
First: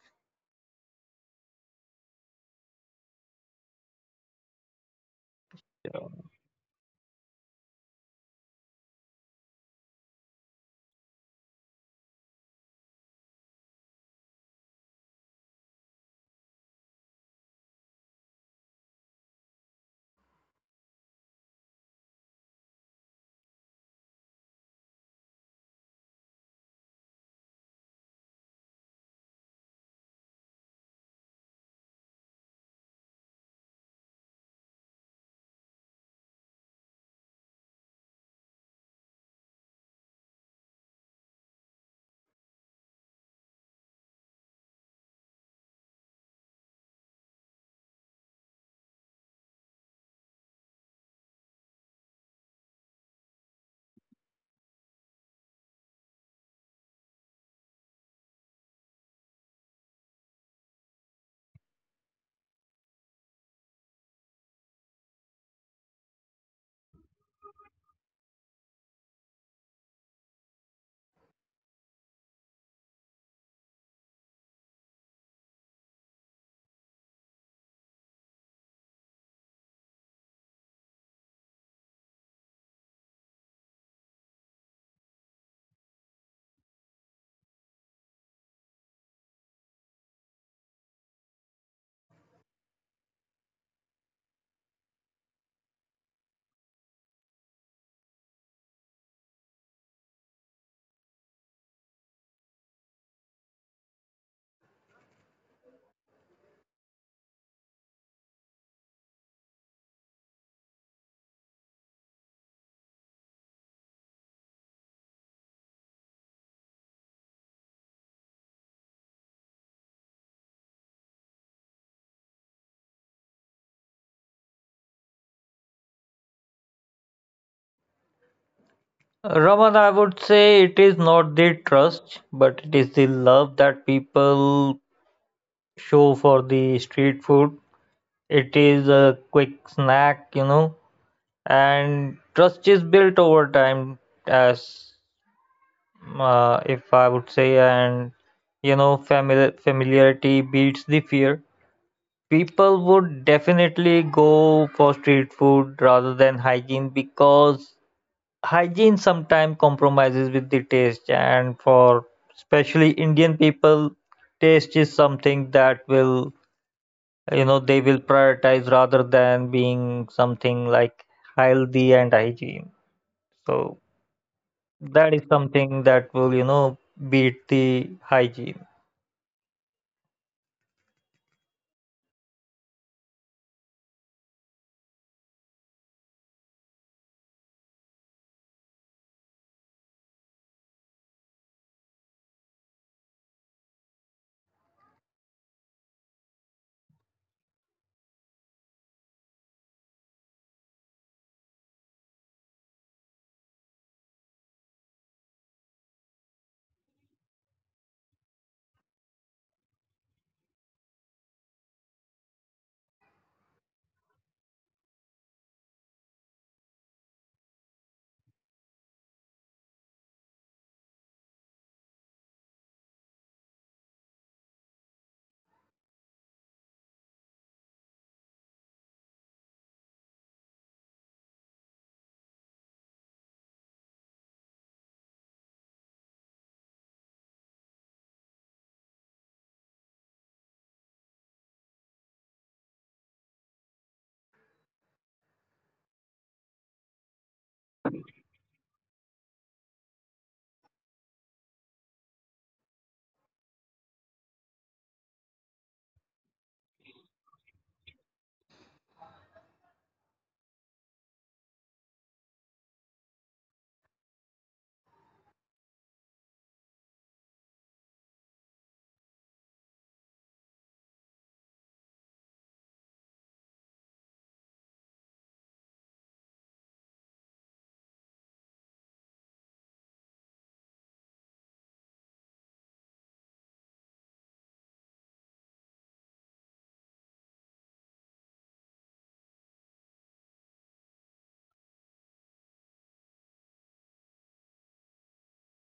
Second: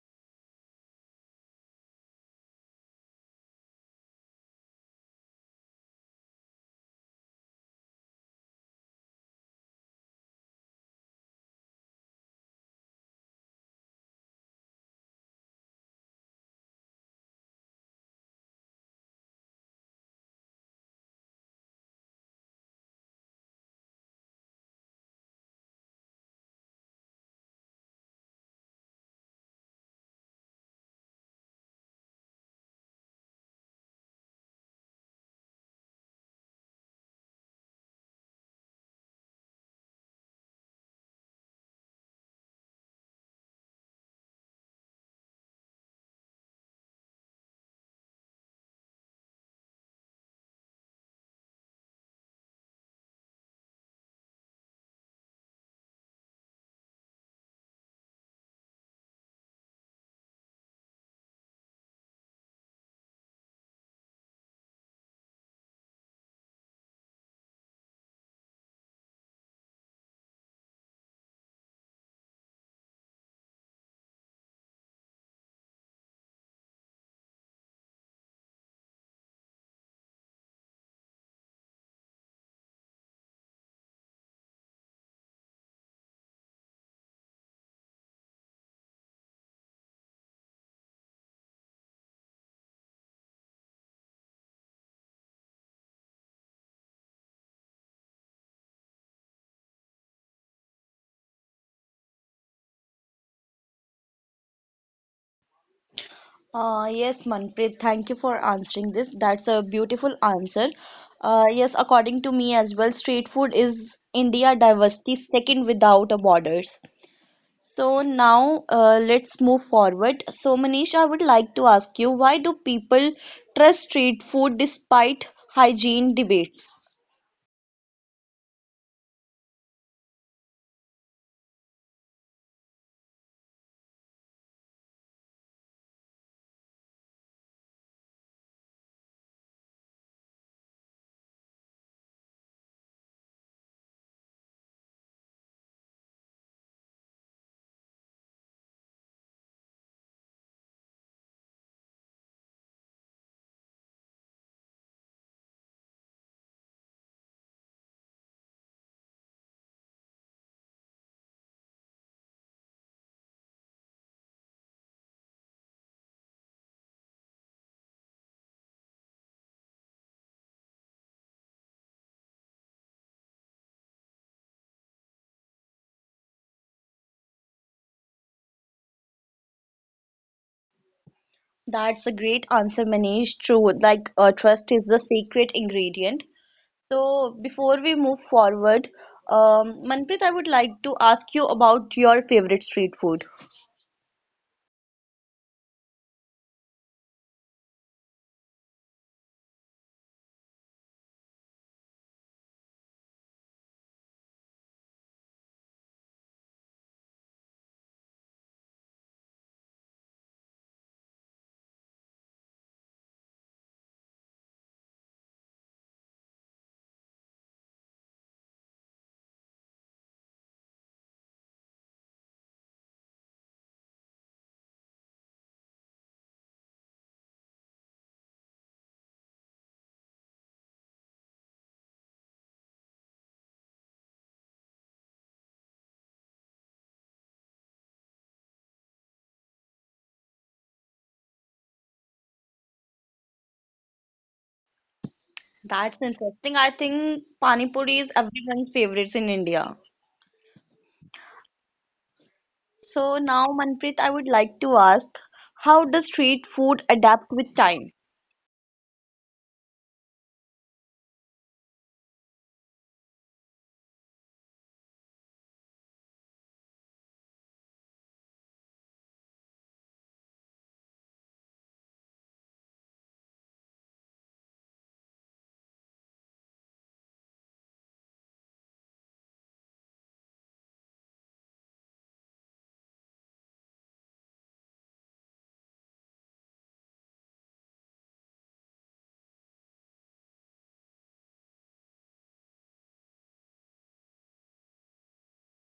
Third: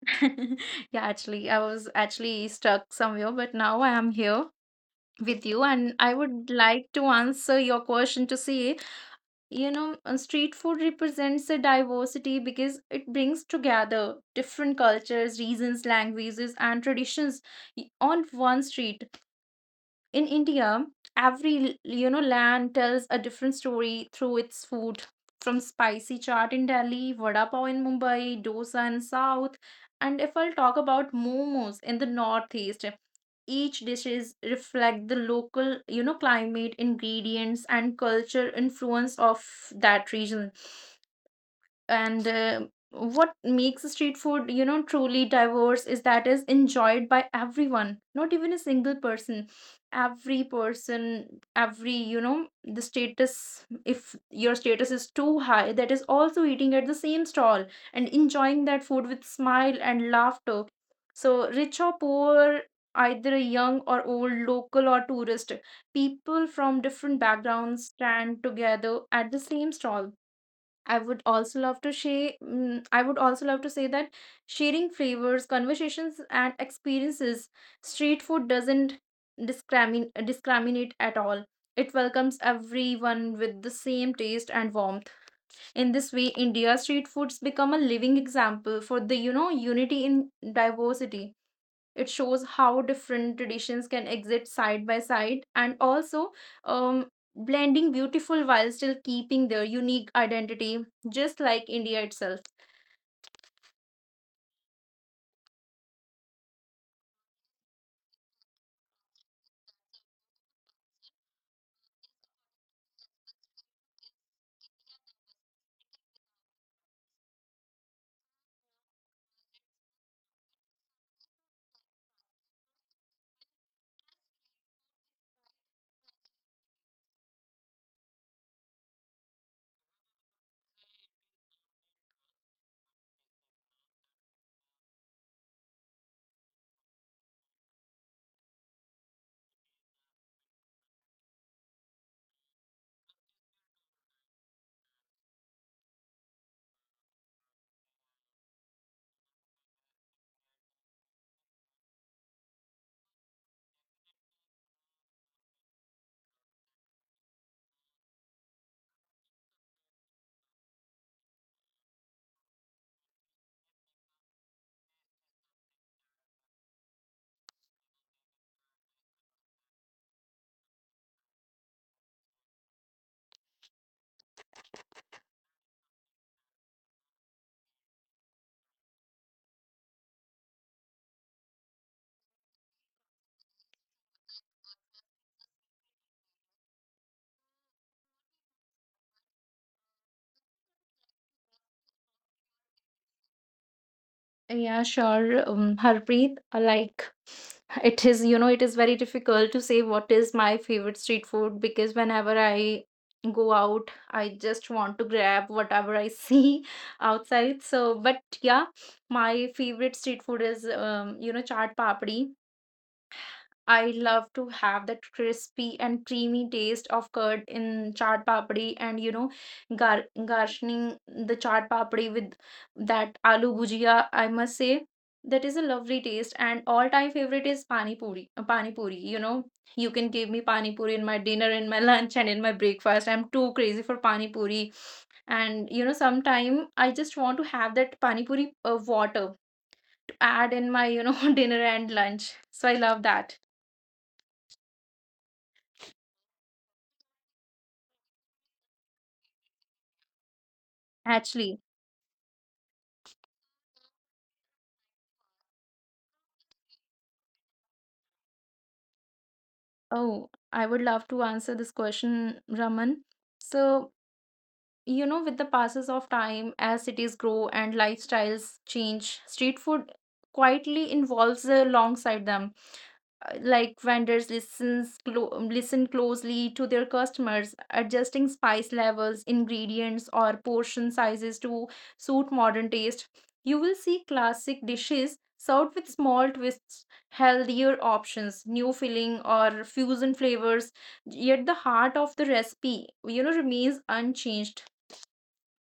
C: Yeah, actually, I was actually stuck somewhere, but now I am here with you, and
B: Yeah.
C: I would like to answer your question to say, you know, uh, street food represents a diversity because it brings together different cultures, regions, languages, and traditions y- on one street. In India, every, you know, land tells a different story through its food. From spicy chaat in Delhi, vada pav in Mumbai, dosa in South, and if I'll talk about momos in the Northeast, each dishes reflect the local, you know, climate, ingredients, and culture influence of that region. And uh, what makes street food, you know, truly diverse is that is enjoyed by everyone. Not even a single person, every person, every, you know, the status, if your status is too high, that is also eating at the same stall and enjoying that food with smile and laughter. So rich or poor, either a young or old, local or tourist, people from different backgrounds stand together at the same stall. I would also love to share. mm, I would also love to say that sharing flavors, conversations, and experiences, street food doesn't discrimin- discriminate at all. It welcomes everyone with the same taste and warmth. In this way, India street foods become a living example for the, you know, unity in diversity. It shows how different traditions can exist side by side and also um, blending beautiful while still keeping their unique identity, just like India itself.
A: Uh, yes, Manpreet, thank you for answering this. That's a beautiful answer. Uh, yes, according to me as well, street food is India diversity second without a borders. So now uh, let's move forward. So Manish, I would like to ask you, why do people trust street food despite hygiene debates?
B: Raman, I would say it is not the trust, but it is the love that people show for the street food. It is a quick snack, you know, and trust is built over time as, uh, if I would say, and you know, famili familiarity beats the fear. People would definitely go for street food rather than hygiene, because hygiene sometimes compromises with the taste, and for especially Indian people, taste is something that will, you know, they will prioritize rather than being something like healthy and hygiene. So that is something that will, you know, beat the hygiene.
A: That's a great answer, Manish. True, like uh, trust is the secret ingredient. So, before we move forward, um, Manpreet, I would like to ask you about your favorite street food.
C: Yeah, sure, um, Harpreet. uh, Like, it is, you know, it is very difficult to say what is my favorite street food because whenever I go out, I just want to grab whatever I see outside. So, but yeah, my favorite street food is, um, you know, chaat papdi. I love to have that crispy and creamy taste of curd in chaat papdi, and you know, gar- garnishing the chaat papdi with that aloo bhujia. I must say that is a lovely taste, and all time favorite is pani puri. uh, Pani puri, you know, you can give me pani puri in my dinner, in my lunch and in my breakfast. I'm too crazy for pani puri, and you know, sometime I just want to have that pani puri uh, water to add in my, you know, dinner and lunch. So I love that.
A: That's interesting. I think Pani Puri is everyone's favorites in India.
C: Actually.
A: So now, Manpreet, I would like to ask, how does street food adapt with time?
C: Oh, I would love to answer this question, Raman. So, you know, with the passes of time, as cities grow and lifestyles change, street food quietly involves uh, alongside them. Uh, like, vendors listens clo- listen closely to their customers, adjusting spice levels, ingredients, or portion sizes to suit modern taste. You will see classic dishes served with small twists, healthier options, new filling or fusion flavors, yet the heart of the recipe, you know, remains unchanged.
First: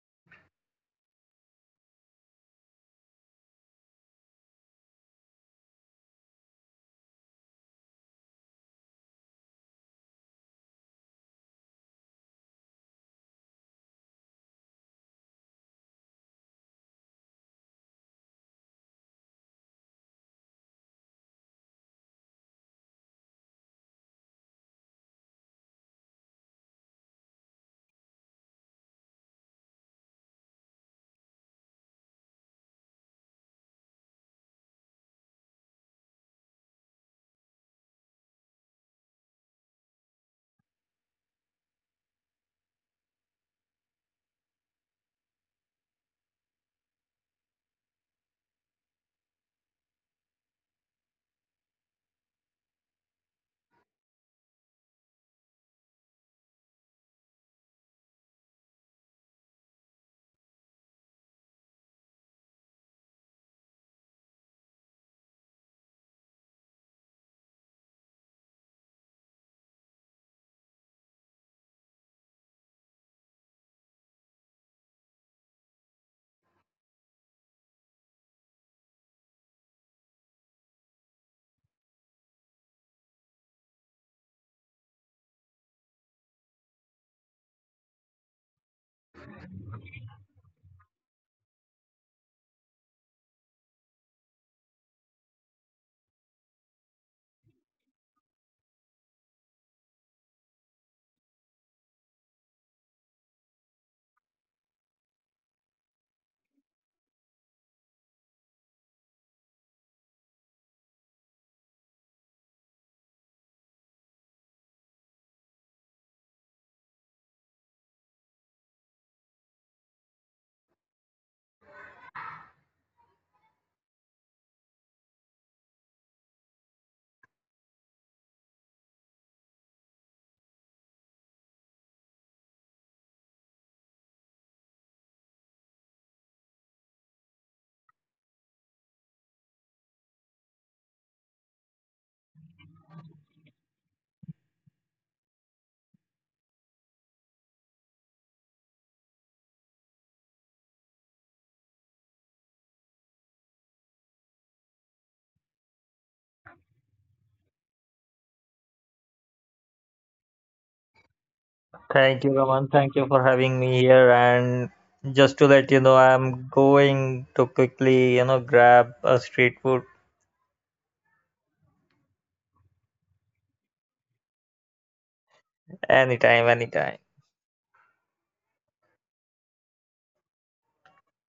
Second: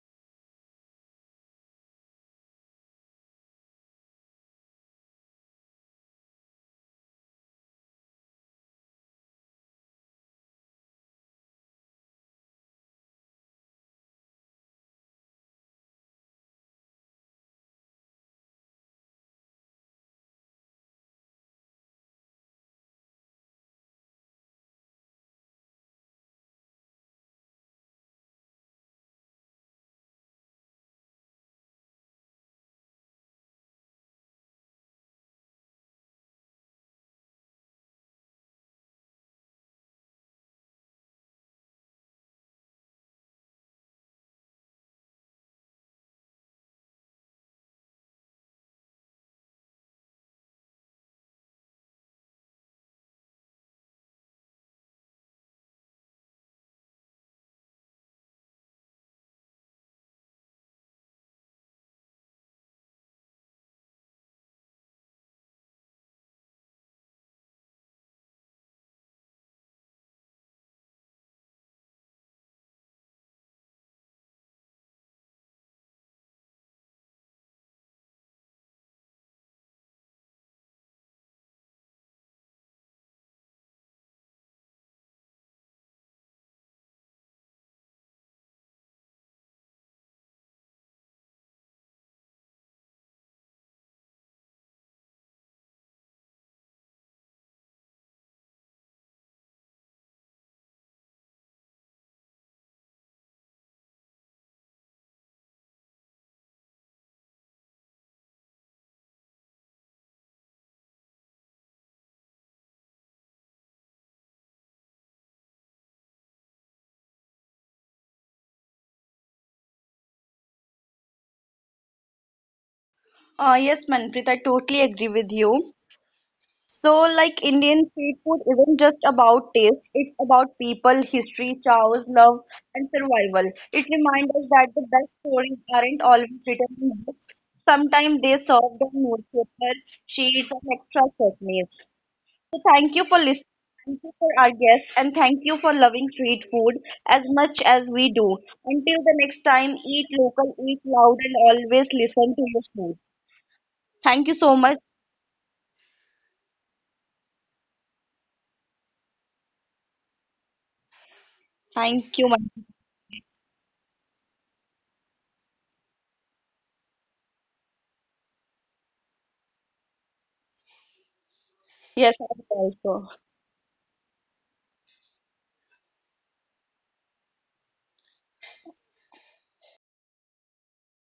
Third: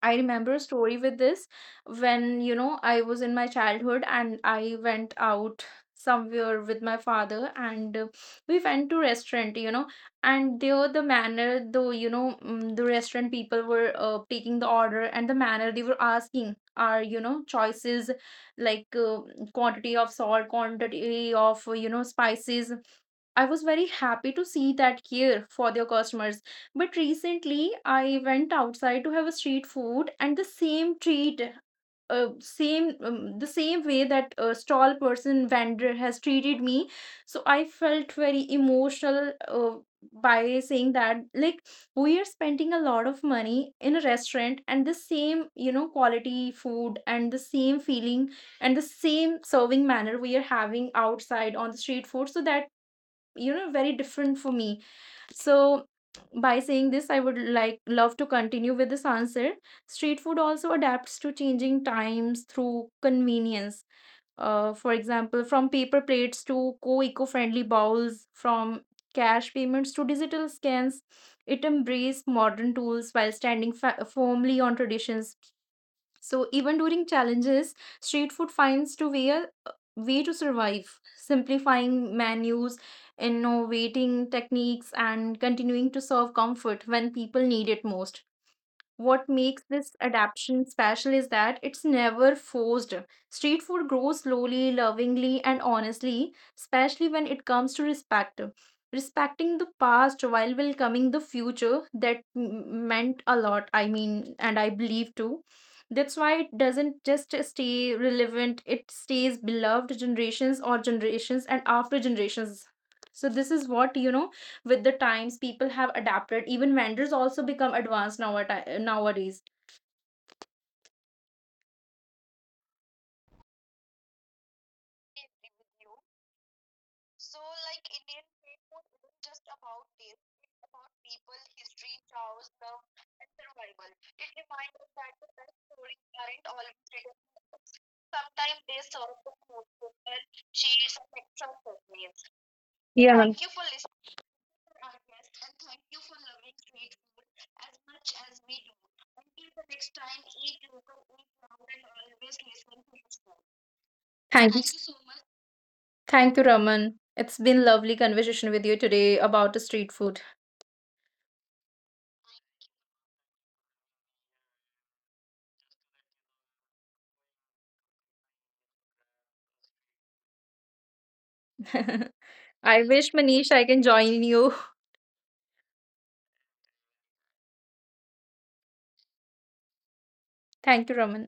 C: I remember a story with this. When, you know, I was in my childhood and I went out somewhere with my father, and uh, we went to restaurant, you know, and there the manner though, you know, mm, the restaurant people were uh, taking the order and the manner they were asking our, you know, choices like uh, quantity of salt, quantity of, uh, you know, spices. I was very happy to see that care for their customers. But recently, I went outside to have a street food, and the same treat, uh, same um, the same way that a stall person vendor has treated me. So I felt very emotional, uh, by saying that, like, we are spending a lot of money in a restaurant, and the same, you know, quality food and the same feeling and the same serving manner we are having outside on the street food. So that, you know, very different for me. So by saying this, I would like love to continue with this answer. Street food also adapts to changing times through convenience. Uh, for example, from paper plates to co-eco-friendly bowls, from cash payments to digital scans, it embraces modern tools while standing fa- firmly on traditions. So even during challenges, street food finds to way a a way to survive, simplifying menus, innovating techniques, and continuing to serve comfort when people need it most. What makes this adaptation special is that it's never forced. Street food grows slowly, lovingly, and honestly, especially when it comes to respect. Respecting the past while welcoming the future, that m- meant a lot, I mean, and I believe too. That's why it doesn't just stay relevant, it stays beloved generations or generations and after generations. So, this is what, you know, with the times people have adapted, even vendors also become advanced nowati- nowadays.
A: Uh, yes, Manpreet, I totally agree with you. So, like Indian street food isn't just about taste, it's about people, history, chows, love, and survival. It reminds us that the best stories aren't always written in books. Sometimes they serve on newspaper, sheets, and extra chutneys. So, thank you
C: Yeah.
A: for
C: Thank you.
A: listening. Thank you for our guests, and thank you for loving street food as much as we do. Until the next time, eat local, eat loud, and always listen to your food. Thank you so much.
C: Thank you, Raman. It's been lovely conversation with you today about the street food.
B: Thank
A: Thank
B: you,
A: you.
B: Raman.
A: Manju.
B: Thank you for having me here. And just to let you know, I'm going to quickly, you know, grab a street food.
A: Yes, I will
C: I wish,
A: also.
C: Manish, I can join you.
B: Anytime, anytime.
C: Thank you, Raman.